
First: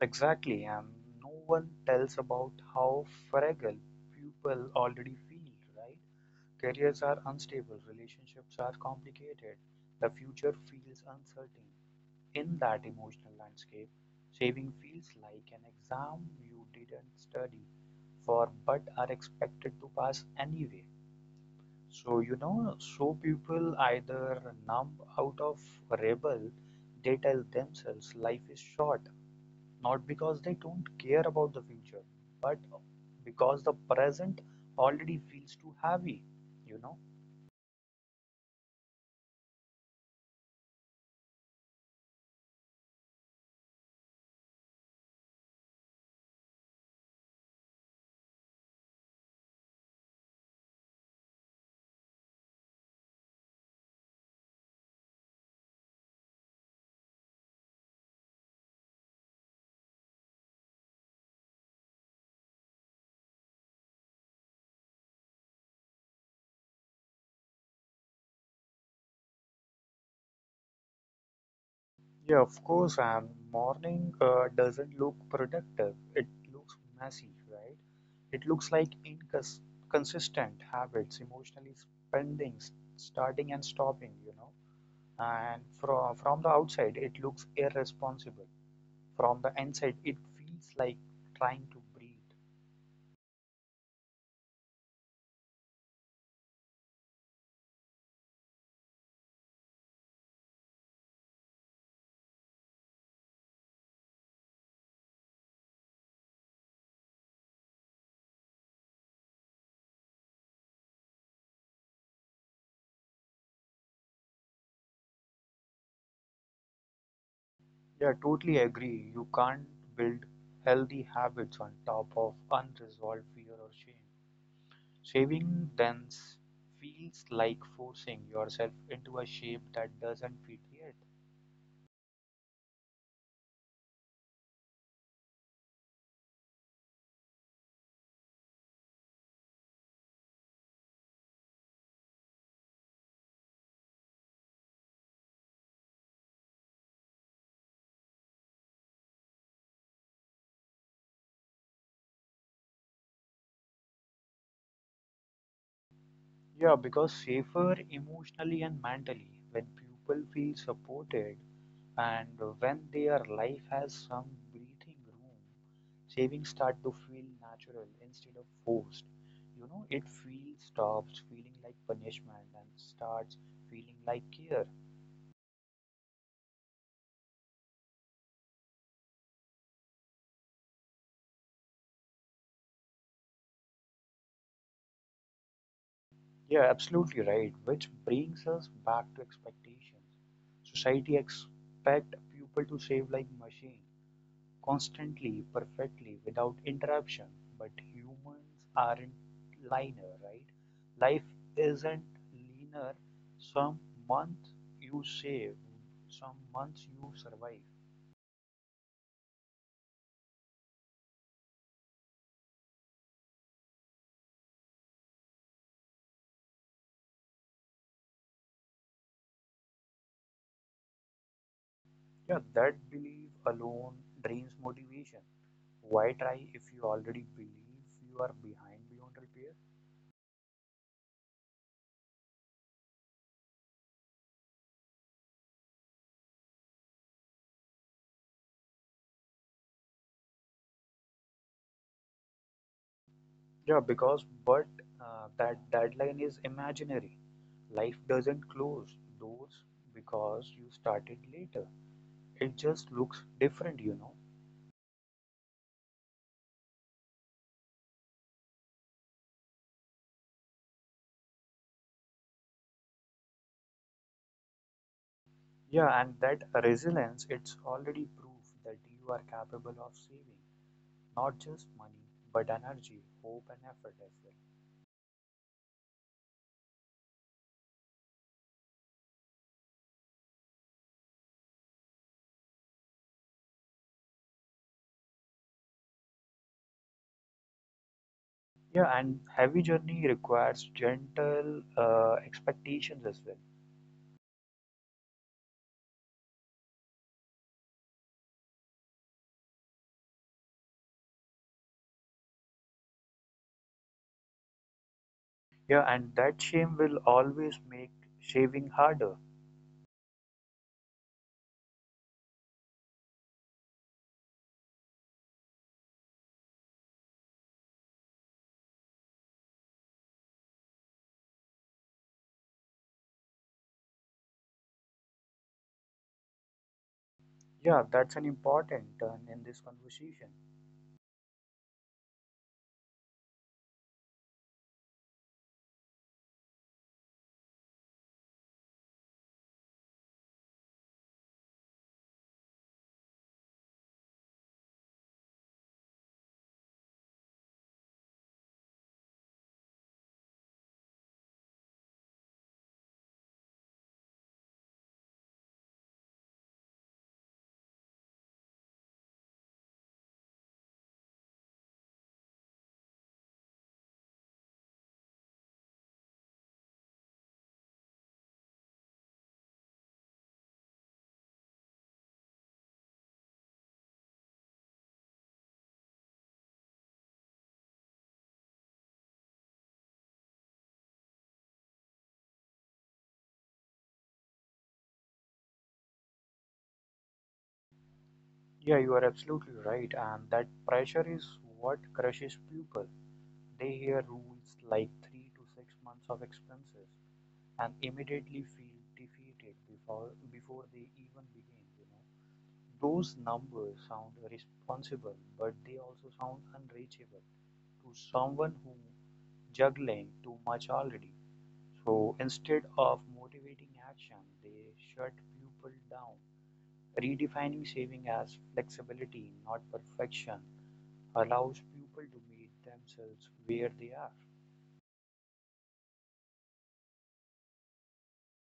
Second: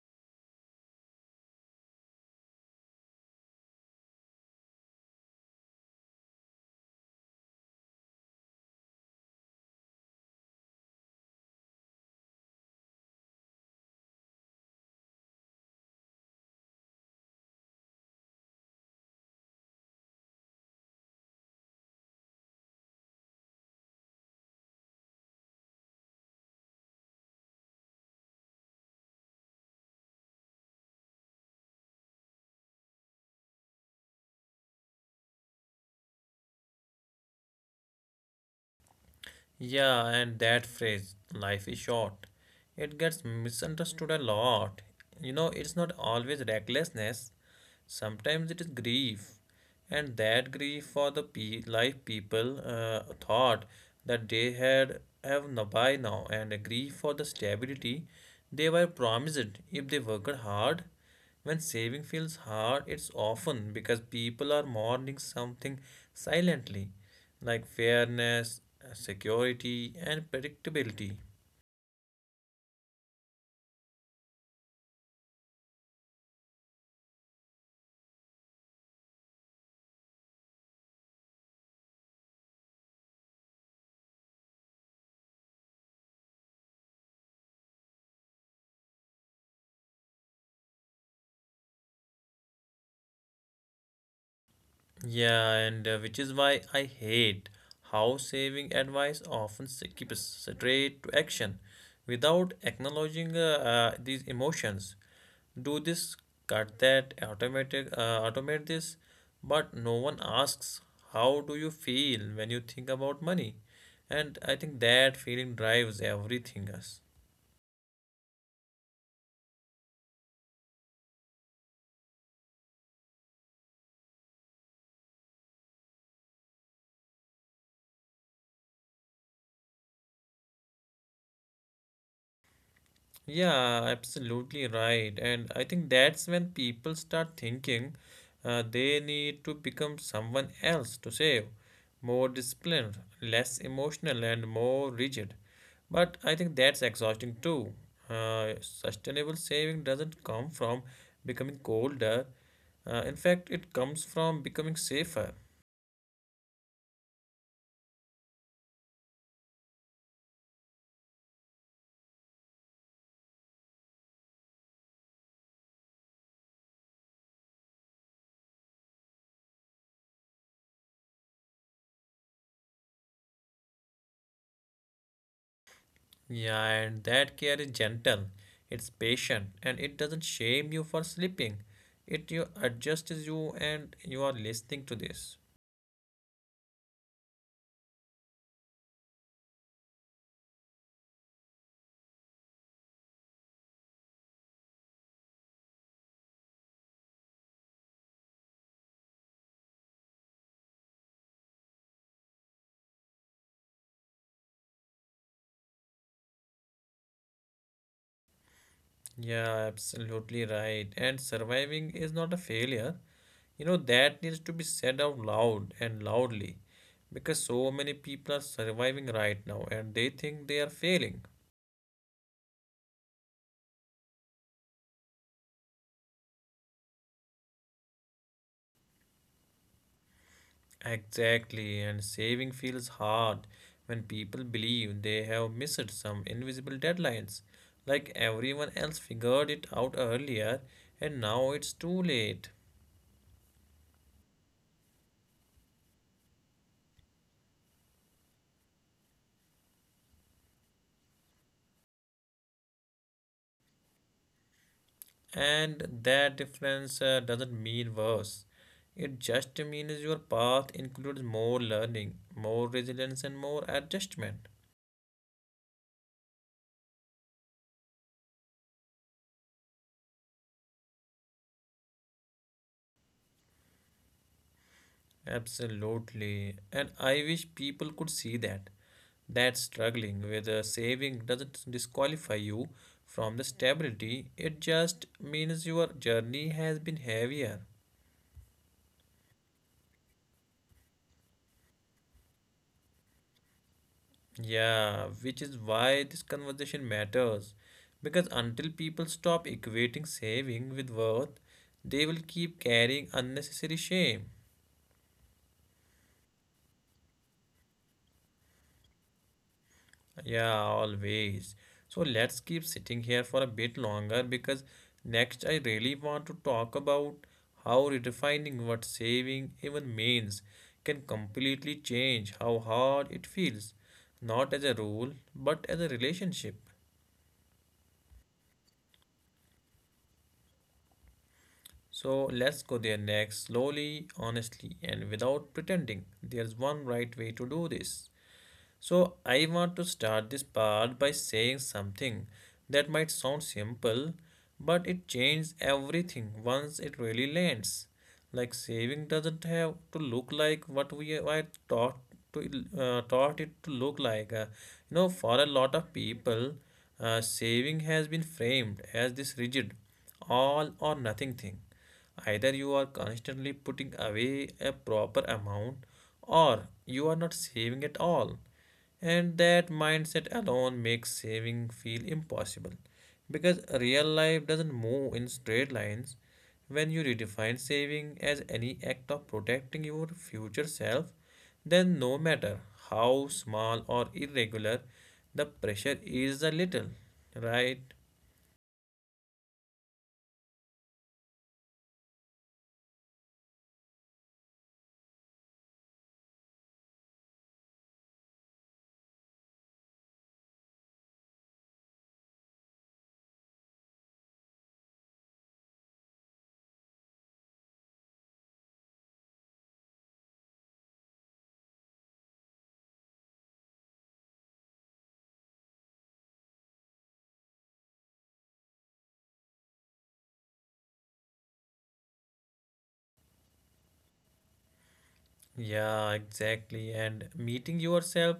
Exactly, and no one tells about how fragile people already feel, right? Careers are unstable, relationships are complicated, the future feels uncertain. In that emotional landscape, saving feels like an exam you didn't study for but are expected to pass anyway. So people either numb out of rebel, they tell themselves life is short, not because they don't care about the future, but because the present already feels too heavy, you know. Yeah, and that phrase, life is short, it gets misunderstood a lot. You know, it's not always recklessness, sometimes it is grief. And that grief for the life people thought that they had have no by now, and a grief for the stability they were promised if they worked hard. When saving feels hard, it's often because people are mourning something silently like fairness, security, and predictability. Yeah, of course, and morning doesn't look productive. It looks messy, right? It looks like inconsistent habits, emotionally spending, starting and stopping. And from the outside, it looks irresponsible. From the inside, it feels like trying to breathe. Yeah, and which is why I hate how saving advice often skips straight to action without acknowledging these emotions. Do this, cut that, automate this, but no one asks how do you feel when you think about money, and I think that feeling drives everything us. Yeah, totally agree. You can't build healthy habits on top of unresolved fear or shame. Saving thence feels like forcing yourself into a shape that doesn't fit yet. Yeah, absolutely right. And I think that's when people start thinking they need to become someone else to save, more disciplined, less emotional, and more rigid. But I think that's exhausting too. Sustainable saving doesn't come from becoming colder. In fact, it comes from becoming safer. Yeah, because safer emotionally and mentally when people feel supported and when their life has some breathing room, savings start to feel natural instead of forced. You know, it feels stops feeling like punishment and starts feeling like care. Yeah, and that care is gentle, it's patient, and it doesn't shame you for sleeping. It you adjusts you and you are listening to this. Yeah, absolutely right. Which brings us back to expectations. Society expect people to save like machine, constantly, perfectly, without interruption. But humans aren't linear, right? Life isn't linear. Some months you save, some months you survive. Yeah, absolutely right. And surviving is not a failure. You know, that needs to be said out loud and loudly because so many people are surviving right now and they think they are failing. Yeah, that belief alone drains motivation. Why try if you already believe you are behind beyond repair? Exactly, and saving feels hard when people believe they have missed some invisible deadlines, like everyone else figured it out earlier and now it's too late. Yeah, because but that deadline is imaginary. Life doesn't close doors because you started later. It just looks different, you know. And that difference doesn't mean worse. It just means your path includes more learning, more resilience, and more adjustment. Yeah, and that resilience, it's already proof that you are capable of saving not just money, but energy, hope, and effort as well. Absolutely. And I wish people could see that, that struggling with a saving doesn't disqualify you from the stability, it just means your journey has been heavier. Yeah, and heavy journey requires gentle expectations as well. Yeah, which is why this conversation matters. Because until people stop equating saving with worth, they will keep carrying unnecessary shame. Yeah, and that shame will always make shaving harder. Yeah, always. So let's keep sitting here for a bit longer because next I really want to talk about how redefining what saving even means can completely change how hard it feels, not as a rule, but as a relationship. Yeah, that's an important turn in this conversation. So let's go there next, slowly, honestly, and without pretending there's one right way to do this. So, I want to start this part by saying something that might sound simple, but it changes everything once it really lands. Like saving doesn't have to look like what we are taught to taught it to look like. You know, for a lot of people, saving has been framed as this rigid all or nothing thing. Either you are constantly putting away a proper amount or you are not saving at all. And that mindset alone makes saving feel impossible because real life doesn't move in straight lines. When you redefine saving as any act of protecting your future self, then no matter how small or irregular, the pressure is a little, right? Yeah, you are absolutely right, and that pressure is what crushes people. They hear rules like 3 to 6 months of expenses and immediately feel defeated before they even begin. Those numbers sound responsible, but they also sound unreachable to someone who juggling too much already. So instead of motivating action, they shut people down. Redefining saving as flexibility, not perfection, allows people to meet themselves where they are. Yeah, exactly. And meeting yourself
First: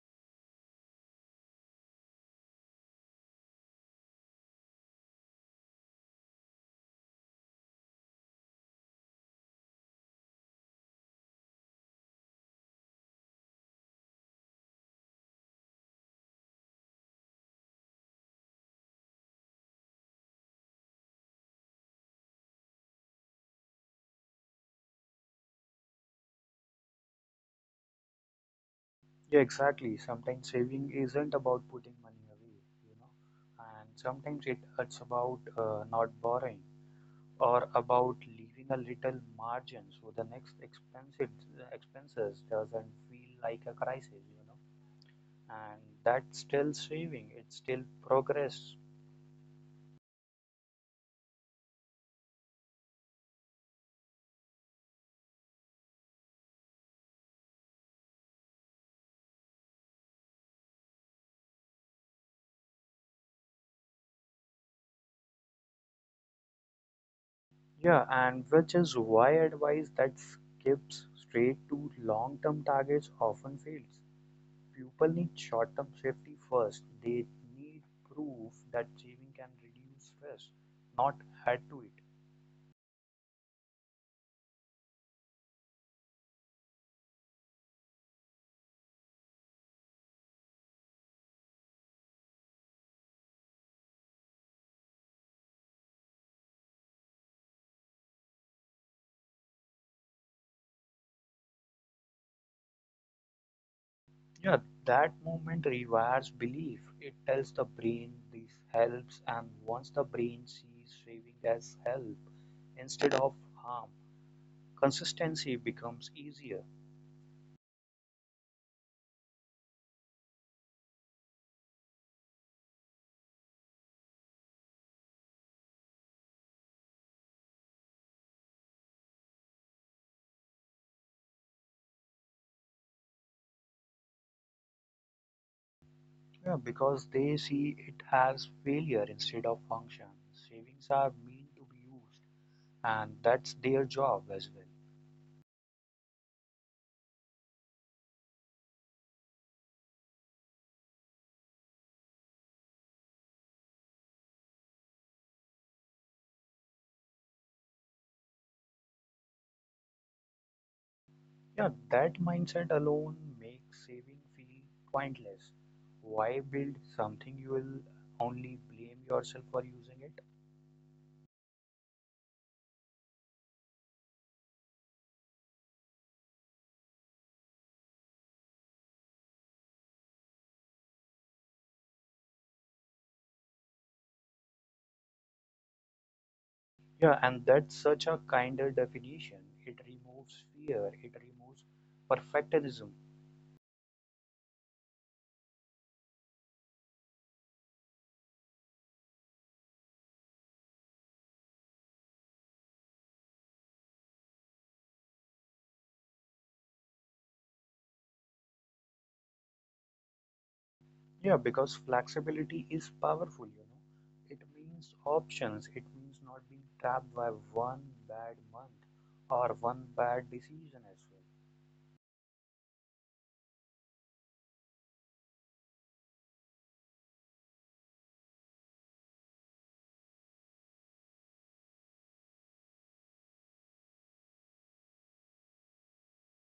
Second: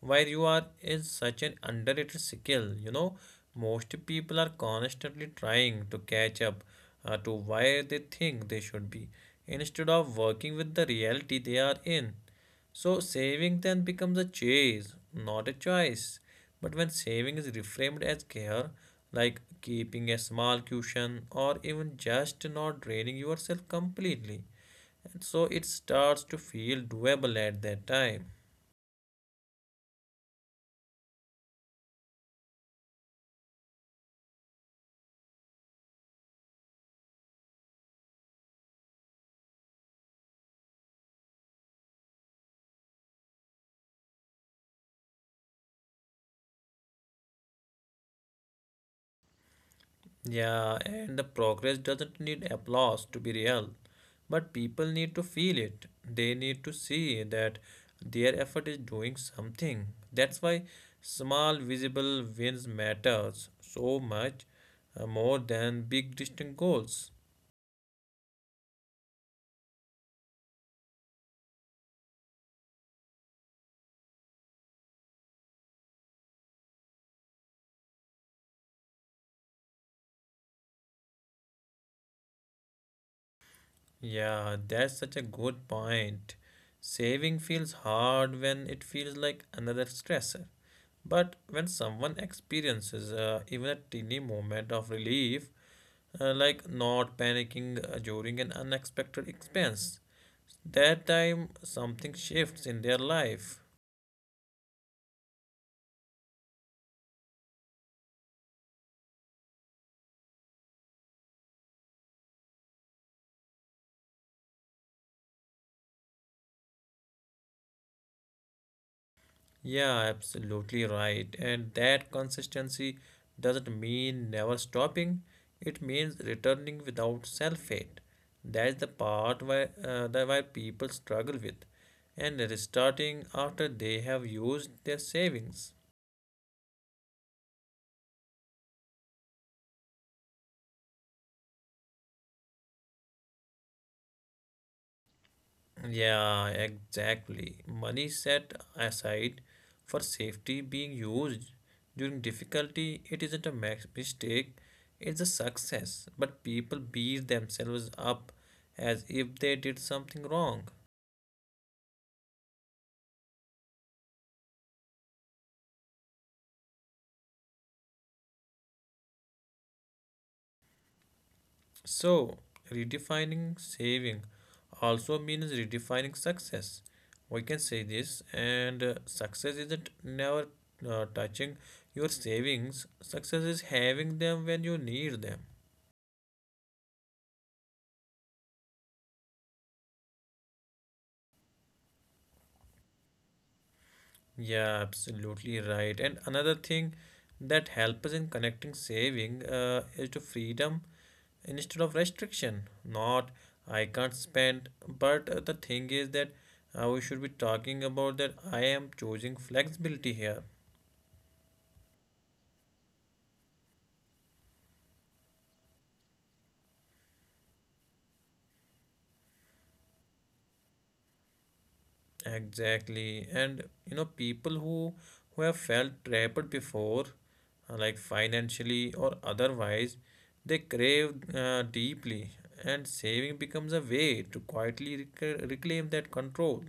where you are is such an underrated skill. You know, most people are constantly trying to catch up to where they think they should be instead of working with the reality they are in. So, saving then becomes a chase, not a choice. But when saving is reframed as care, like keeping a small cushion or even just not draining yourself completely, and so it starts to feel doable at that time. Yeah, exactly. Sometimes saving isn't about putting money away, you know, and sometimes it's about not borrowing or about leaving a little margin so the next expensive expenses doesn't feel like a crisis, and that's still saving. It's still progress. Yeah, and the progress doesn't need applause to be real, but people need to feel it. They need to see that their effort is doing something. That's why small visible wins matters so much, more than big distant goals. Yeah, and which is why advice that skips straight to long-term targets often fails. People need short-term safety first. They need proof that saving can reduce stress, not add to it. Yeah, that's such a good point. Saving feels hard when it feels like another stressor. But when someone experiences even a teeny moment of relief, like not panicking during an unexpected expense, that time something shifts in their life. Yeah, that movement rewires belief. It tells the brain this helps, and once the brain sees saving as help instead of harm, consistency becomes easier. Yeah, absolutely right. And that consistency doesn't mean never stopping, it means returning without self hate. That's the part where, that why people struggle with. And restarting after they have used their savings. Yeah, because they see it as failure instead of function. Savings are meant to be used, and that's their job as well. Yeah, exactly. Money set aside for safety being used during difficulty, it isn't a max mistake, it's a success. But people beat themselves up as if they did something wrong. Yeah, that mindset alone makes saving feel pointless. Why build something you will only blame yourself for using it? So, redefining saving also means redefining success. We can say this, and success isn't never touching your savings, success is having them when you need them. Yeah, and that's such a kinder definition. It removes fear, it removes perfectionism. Yeah, absolutely right. And another thing that helps us in connecting saving is to freedom instead of restriction. Not I can't spend, but the thing is that we should be talking about that I am choosing flexibility here. Yeah, because flexibility is powerful, you know. It means options, it means not being trapped by one bad month or one bad decision as well. Exactly. And you know, people who have felt trapped before, like financially or otherwise, they crave deeply, and saving becomes a way to quietly reclaim that control.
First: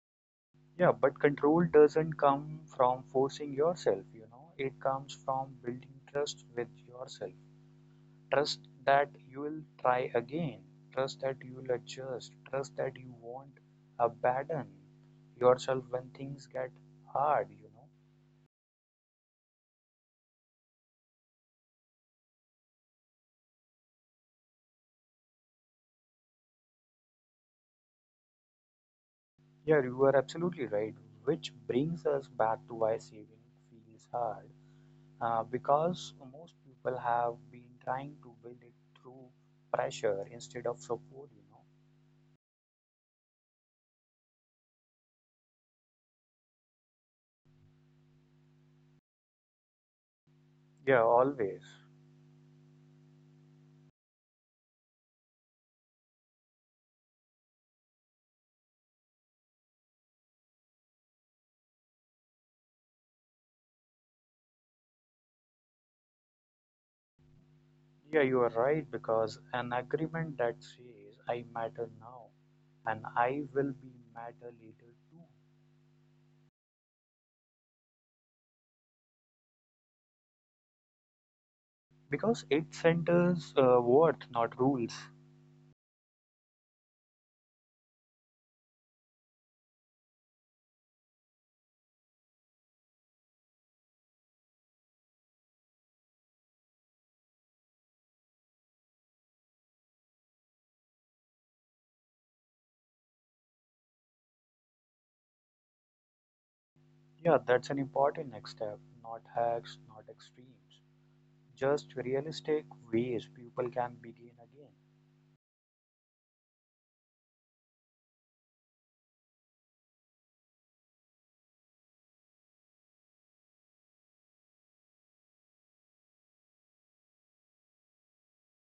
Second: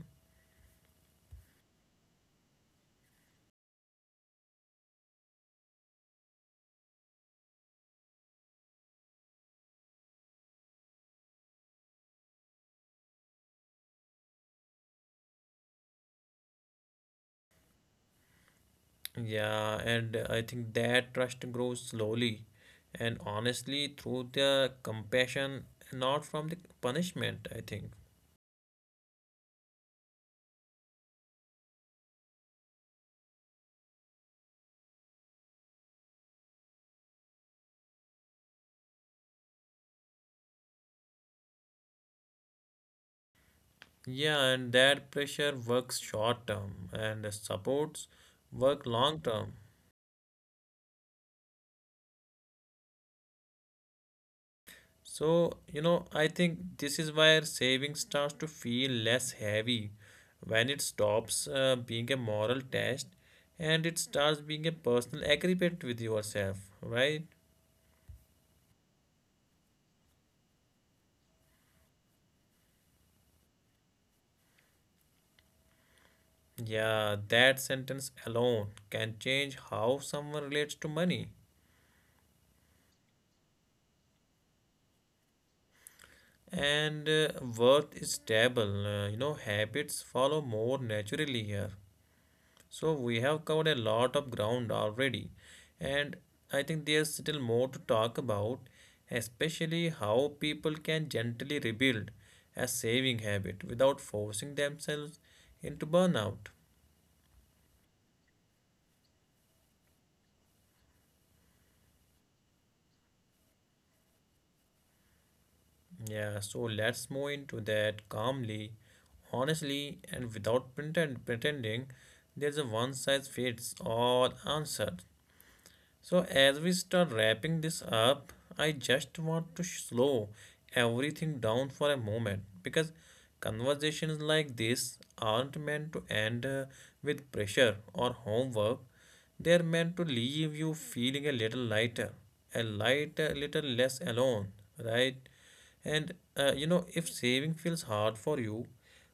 Yeah, but control doesn't come from forcing yourself, you know. It comes from building trust with yourself. Trust that you will try again, trust that you will adjust, trust that you won't abandon yourself when things get hard. Yeah, and I think that trust grows slowly and honestly through the compassion, not from the punishment, I think. Yeah, you are absolutely right. Which brings us back to why saving feels hard. Because most people have been trying to build it through pressure instead of support. Yeah, and that pressure works short term and supports work long term. Yeah, always. So, you know, I think this is where saving starts to feel less heavy when it stops being a moral test and it starts being a personal agreement with yourself, right? Yeah, you are right. Because an agreement that says I matter now and I will be matter later too. Yeah, that sentence alone can change how someone relates to money. Because it centers worth, not rules. And worth is stable, you know, habits follow more naturally here. So we have covered a lot of ground already, and I think there's still more to talk about, especially how people can gently rebuild a saving habit without forcing themselves into burnout. Yeah, that's an important next step, not hacks, not extremes. Just realistic ways people can begin again. Yeah, so let's move into that calmly, honestly, and without pretending there's a one size fits all answer. So, as we start wrapping this up, I just want to slow everything down for a moment because conversations like this aren't meant to end, with pressure or homework. They're meant to leave you feeling a little lighter, little less alone, right? And you know, if saving feels hard for you,